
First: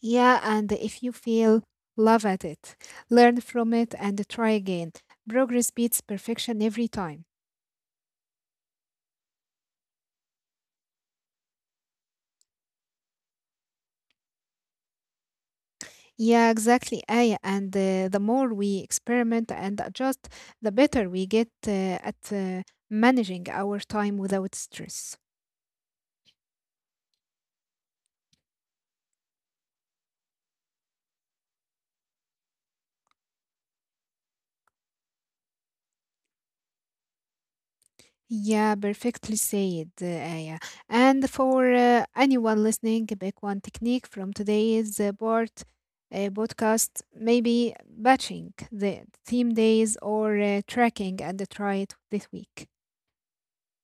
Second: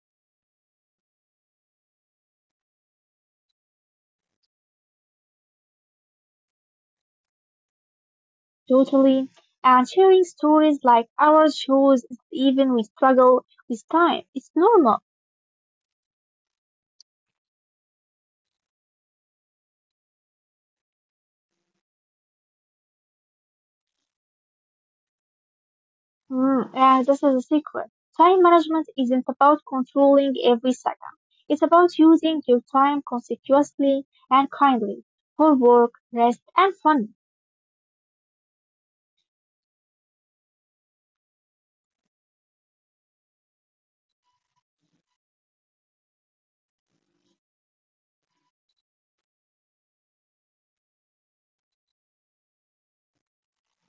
Speaker 1: Yeah, and if you feel, love at it. Learn from it and try again. Progress beats perfection every time.
Speaker 2: Totally. And sharing stories like ours shows even we struggle with time. It's normal.
Speaker 1: Yeah, exactly, Aya. And the more we experiment and adjust, the better we get at managing our time without stress.
Speaker 2: Mm, yeah, this is a secret. Time management isn't about controlling every second. It's about using your time consecutively and kindly for work, rest, and fun.
Speaker 1: Yeah, perfectly said, Aya. And for anyone listening, back one technique from today's podcast, maybe batching the theme days or tracking, and try it this week.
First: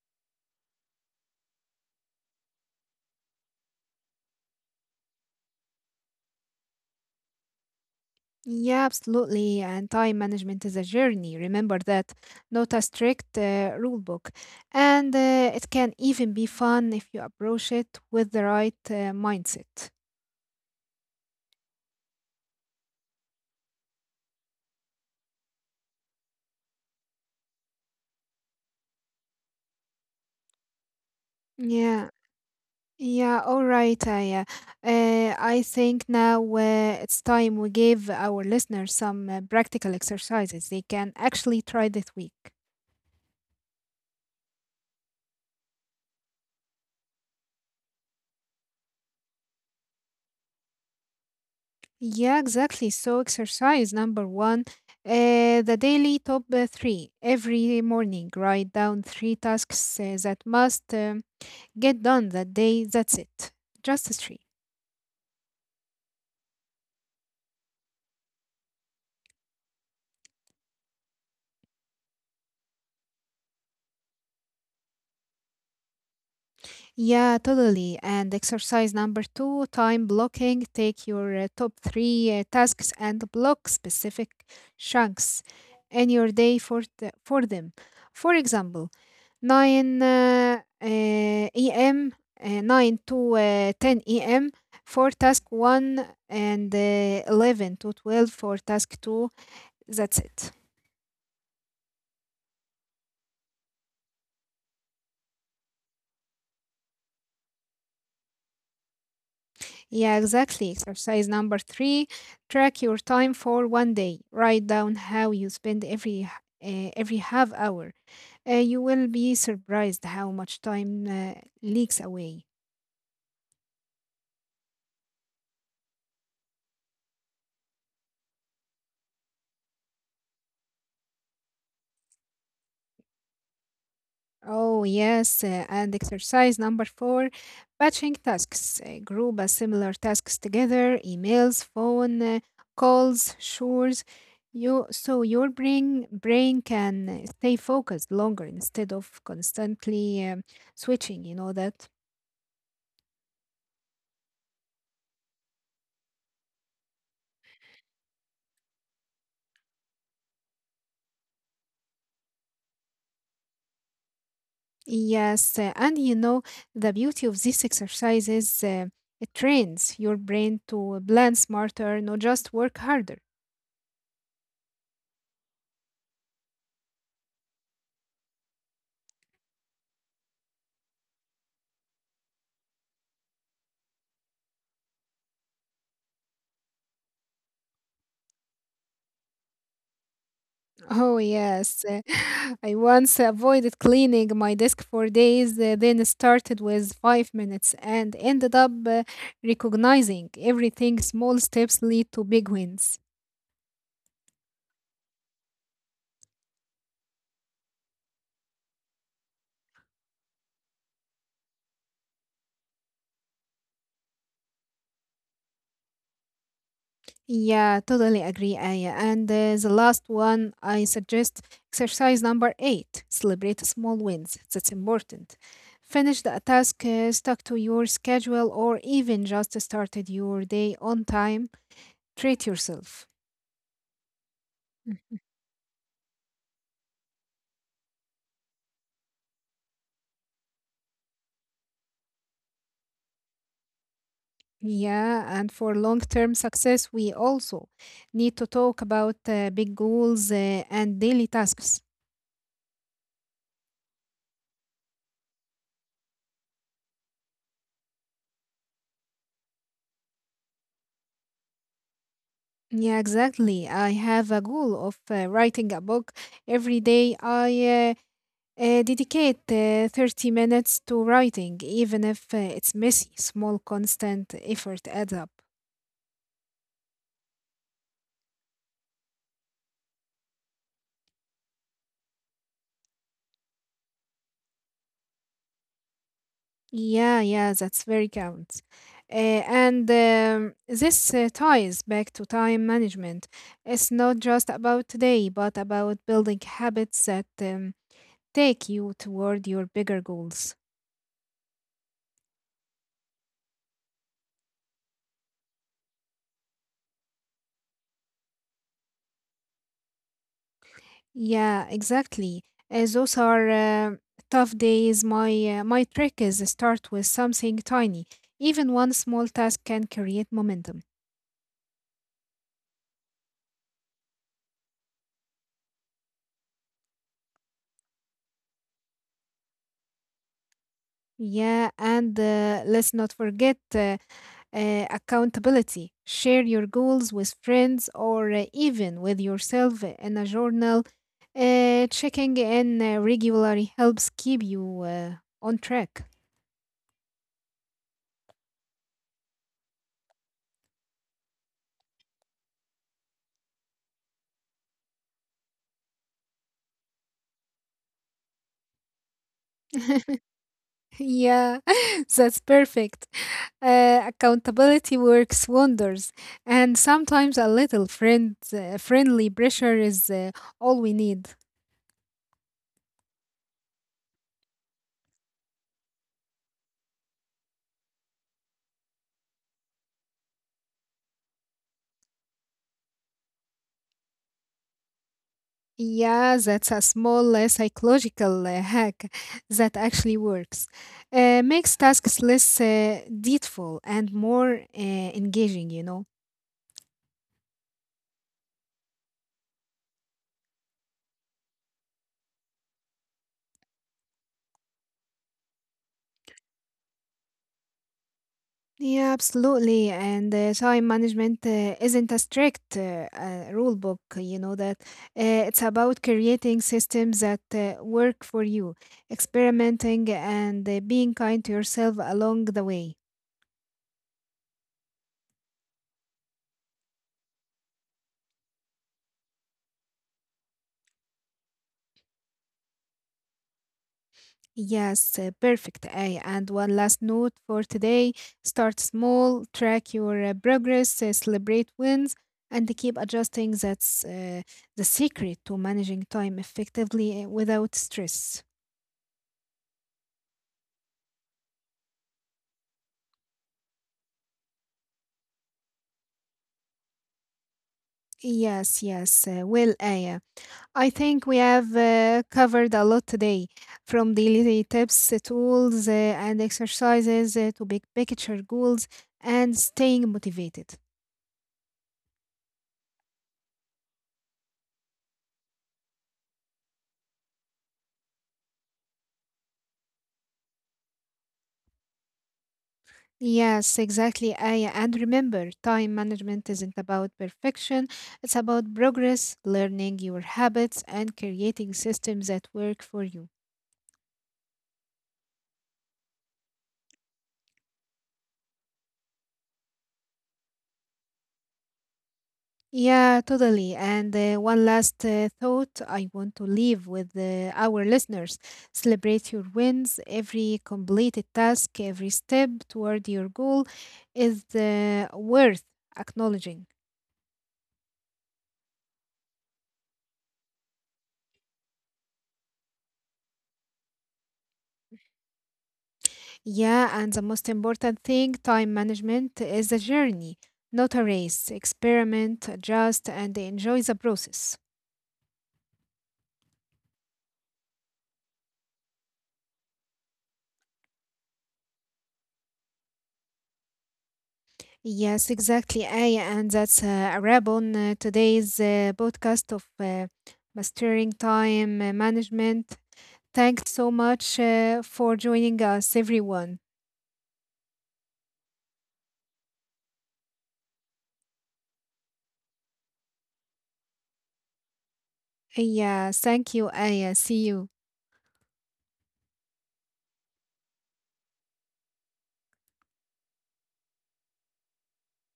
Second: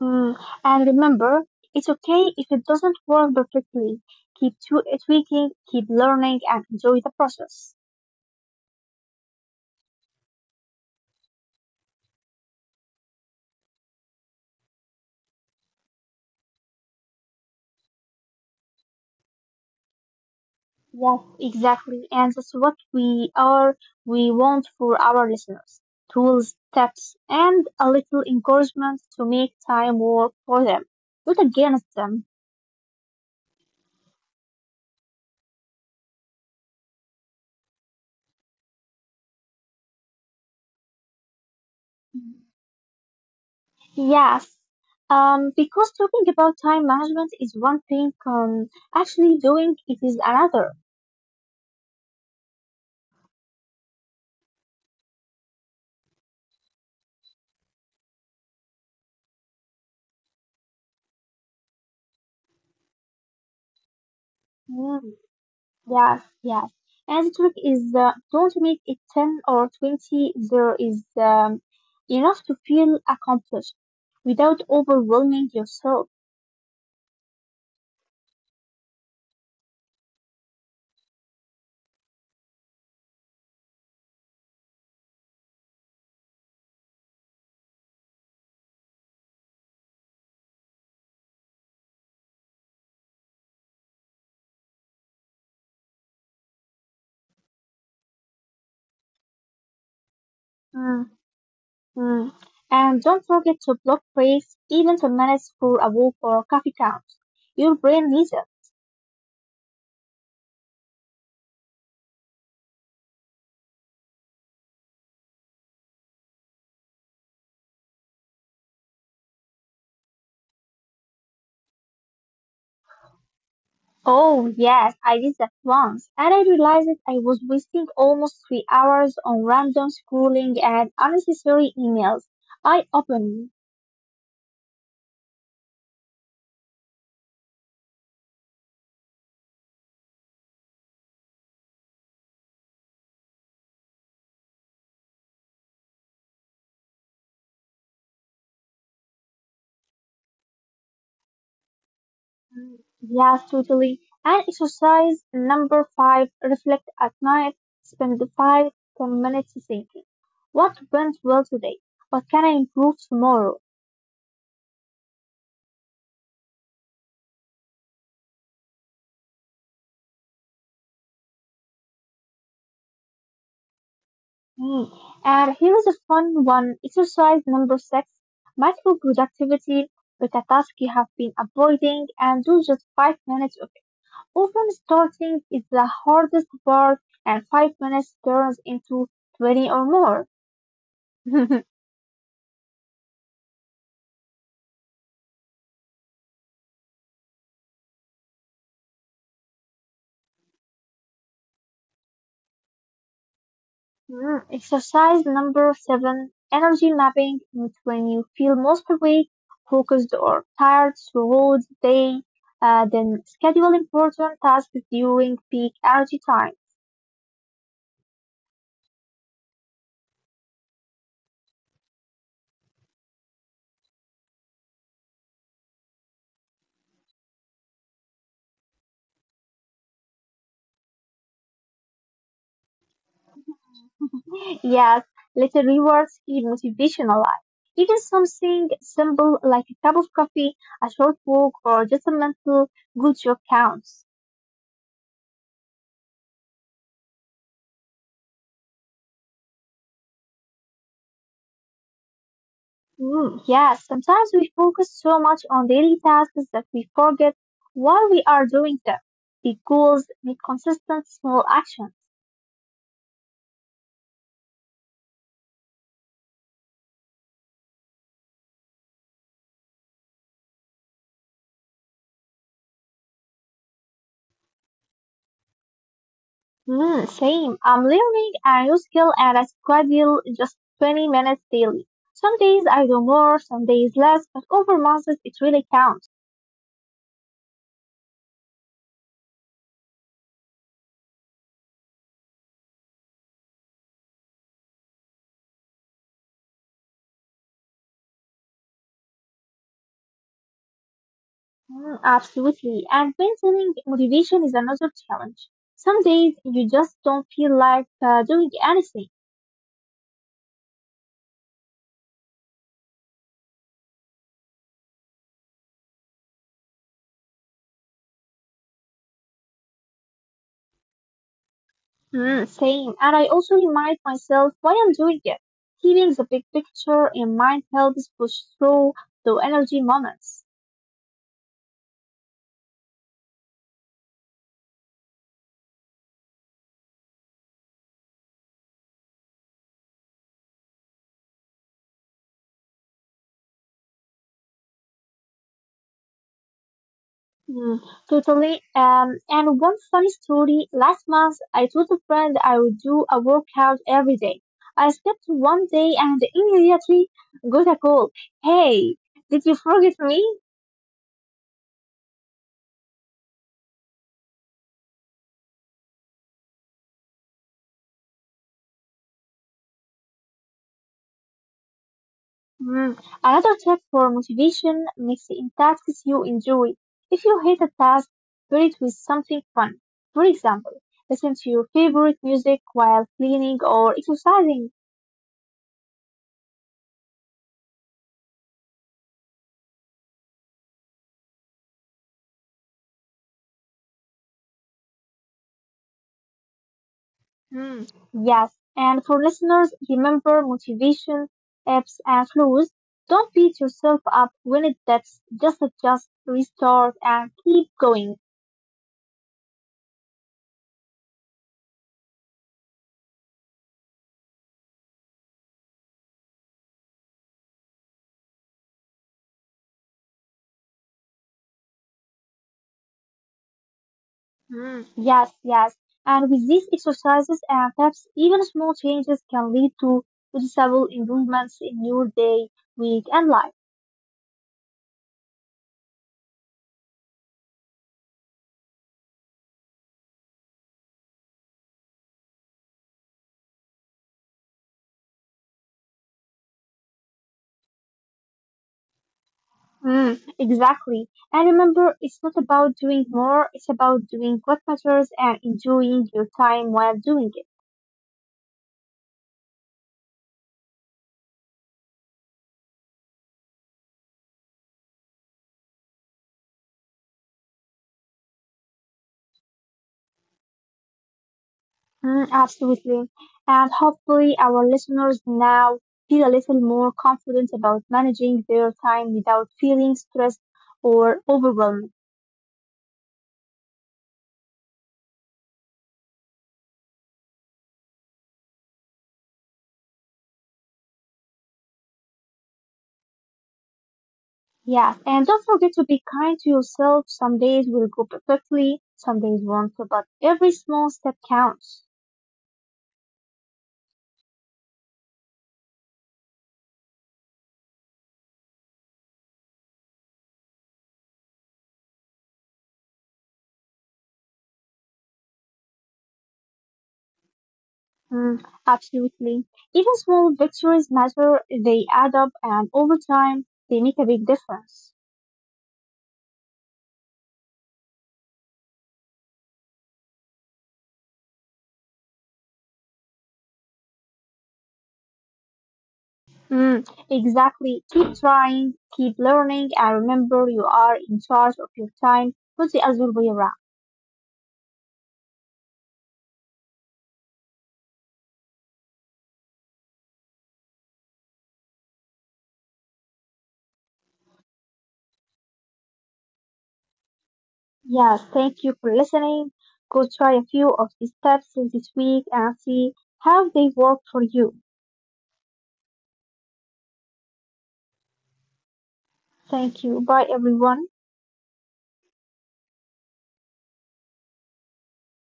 Speaker 2: Mm, and remember, it's okay if it doesn't work perfectly. Keep tweaking, keep learning, and enjoy the process.
Speaker 1: Yeah, absolutely. And time management is a journey. Remember that. Not a strict rule book. And it can even be fun if you approach it with the right mindset.
Speaker 2: Yes, exactly. And that's what we want for our listeners. Tools, tips, and a little encouragement to make time work for them, not against
Speaker 1: Yeah.
Speaker 2: them.
Speaker 1: Yeah, all right, Aya. I think now it's time we give our listeners some practical exercises they can actually try this week.
Speaker 2: Yes. Because talking about time management is one thing, actually doing it is another.
Speaker 1: Yeah, exactly. So, exercise number one, the daily top three. Every morning, write down three tasks that must get done that day. That's it. Just three.
Speaker 2: Hmm. Yes, yes. And the trick is, don't make it 10 or 20. There is enough to feel accomplished without overwhelming yourself.
Speaker 1: Yeah, totally. And exercise number two, time blocking. Take your top three tasks and block specific chunks in your day for them. For example, 9 uh, uh, a.m., 9 to 10 a.m. for task 1, and 11 to 12 for task 2. That's it.
Speaker 2: Mm, mm. And don't forget to block breaks, even 10 minutes for a walk or coffee count. Your brain needs it.
Speaker 1: Yeah, exactly. Exercise number three, track your time for one day. Write down how you spend every half hour. You will be surprised how much time leaks away.
Speaker 2: Oh, yes, I did that once. And I realized that I was wasting almost 3 hours on random scrolling and unnecessary emails. I opened.
Speaker 1: Oh, yes. And exercise number four, batching tasks. Group similar tasks together, emails, phone calls, chores. You, so your brain can stay focused longer instead of constantly switching, you know that?
Speaker 2: Mm, yes, totally. And exercise number five, reflect at night. Spend five, 10 minutes thinking. What went well today? What can I improve tomorrow?
Speaker 1: Yes. And you know, the beauty of this exercise is it trains your brain to plan smarter, not just work harder.
Speaker 2: Hmm. And here is a fun one. Exercise number six, micro productivity with a task you have been avoiding, and do just 5 minutes of it. Often starting is the hardest part, and 5 minutes turns into 20 or more.
Speaker 1: Oh, yes. I once avoided cleaning my desk for days, then started with 5 minutes and ended up recognizing everything. Small steps lead to big wins.
Speaker 2: Mm. Exercise number seven, energy mapping, means when you feel most awake, focused or tired throughout the day, then schedule important tasks during peak energy time.
Speaker 1: Yeah, totally agree, Aya. And the last one I suggest, exercise number eight, celebrate small wins. That's important. Finish the task, stuck to your schedule, or even just started your day on time. Treat yourself.
Speaker 2: Yes, little rewards keep motivation alive. Even something simple like a cup of coffee, a short walk, or just a mental good job counts.
Speaker 1: Yeah, and for long-term success, we also need to talk about big goals and daily tasks.
Speaker 2: Mm, yes, sometimes we focus so much on daily tasks that we forget why we are doing them. Big goals need consistent small actions.
Speaker 1: Yeah, exactly. I have a goal of writing a book. Every day I dedicate 30 minutes to writing, even if it's messy. Small, constant effort adds up.
Speaker 2: Mm, same. I'm learning a new skill and I schedule just 20 minutes daily. Some days I do more, some days less, but over months it really counts.
Speaker 1: Yeah, yeah, that's very count. Uh, and This ties back to time management. It's not just about today, but about building habits that take you toward your bigger goals.
Speaker 2: Mm, absolutely. And maintaining motivation is another challenge. Some days you just don't feel like doing anything.
Speaker 1: Yeah, exactly. Those are tough days. My trick is start with something tiny. Even one small task can create momentum.
Speaker 2: Mm, same. And I also remind myself why I'm doing it. Keeping the big picture in mind helps push through the energy moments.
Speaker 1: Yeah, and let's not forget. Accountability. Share your goals with friends or even with yourself in a journal. Checking in regularly helps keep you on track.
Speaker 2: Mm, totally. And one funny story. Last month, I told a friend I would do a workout every day. I skipped one day and immediately got a call. Hey, did you forget me?
Speaker 1: Yeah, that's perfect. Accountability works wonders, and sometimes a little friendly pressure is all we need.
Speaker 2: Mm. Another tip for motivation, mix in tasks you enjoy. If you hate a task, pair it with something fun. For example, listen to your favorite music while cleaning or exercising.
Speaker 1: Yeah, that's a small psychological hack that actually works. Makes tasks less detailful and more engaging, you know.
Speaker 2: Mm. Yes, and for listeners, remember, motivation ebbs and flows. Don't beat yourself up when it dips. Just adjust, restart, and keep going.
Speaker 1: Yeah, absolutely. And time management isn't a strict rule book, you know that. It's about creating systems that work for you, experimenting, and being kind to yourself along the way.
Speaker 2: Mm, yes, yes. And with these exercises and tips, even small changes can lead to noticeable improvements in your day, week, and life.
Speaker 1: Yes, perfect, Aya. And one last note for today, start small, track your progress, celebrate wins, and keep adjusting. That's the secret to managing time effectively without stress.
Speaker 2: Mm, exactly. And remember, it's not about doing more, it's about doing what matters and enjoying your time while doing it.
Speaker 1: Yes, yes. Well, Aya, I think we have covered a lot today, from daily tips, tools, and exercises to big picture goals and staying motivated.
Speaker 2: Mm, absolutely. And hopefully, our listeners now feel a little more confident about managing their time without feeling stressed or overwhelmed.
Speaker 1: Yes, exactly, Aya. And remember, time management isn't about perfection, it's about progress, learning your habits, and creating systems that work for you.
Speaker 2: Yes, and don't forget to be kind to yourself. Some days will go perfectly, some days won't, but every small step counts.
Speaker 1: Yeah, totally. And one last thought I want to leave with our listeners, celebrate your wins. Every completed task, every step toward your goal is worth acknowledging.
Speaker 2: Mm, absolutely. Even small victories matter, they add up, and over time, they make a big difference.
Speaker 1: Yeah, and the most important thing, time management is a journey, not a race. Experiment, adjust, and enjoy the process.
Speaker 2: Mm, exactly. Keep trying, keep learning, and remember, you are in charge of your time, not the other way around.
Speaker 1: Yes, exactly, Aya, and that's a wrap on today's podcast of Mastering Time Management. Thanks so much for joining us, everyone.
Speaker 2: Yes, thank you for listening. Go try a few of these steps this week and see how they work for you.
Speaker 1: Yeah, thank you, Aya. See you.
Speaker 2: Thank you. Bye, everyone.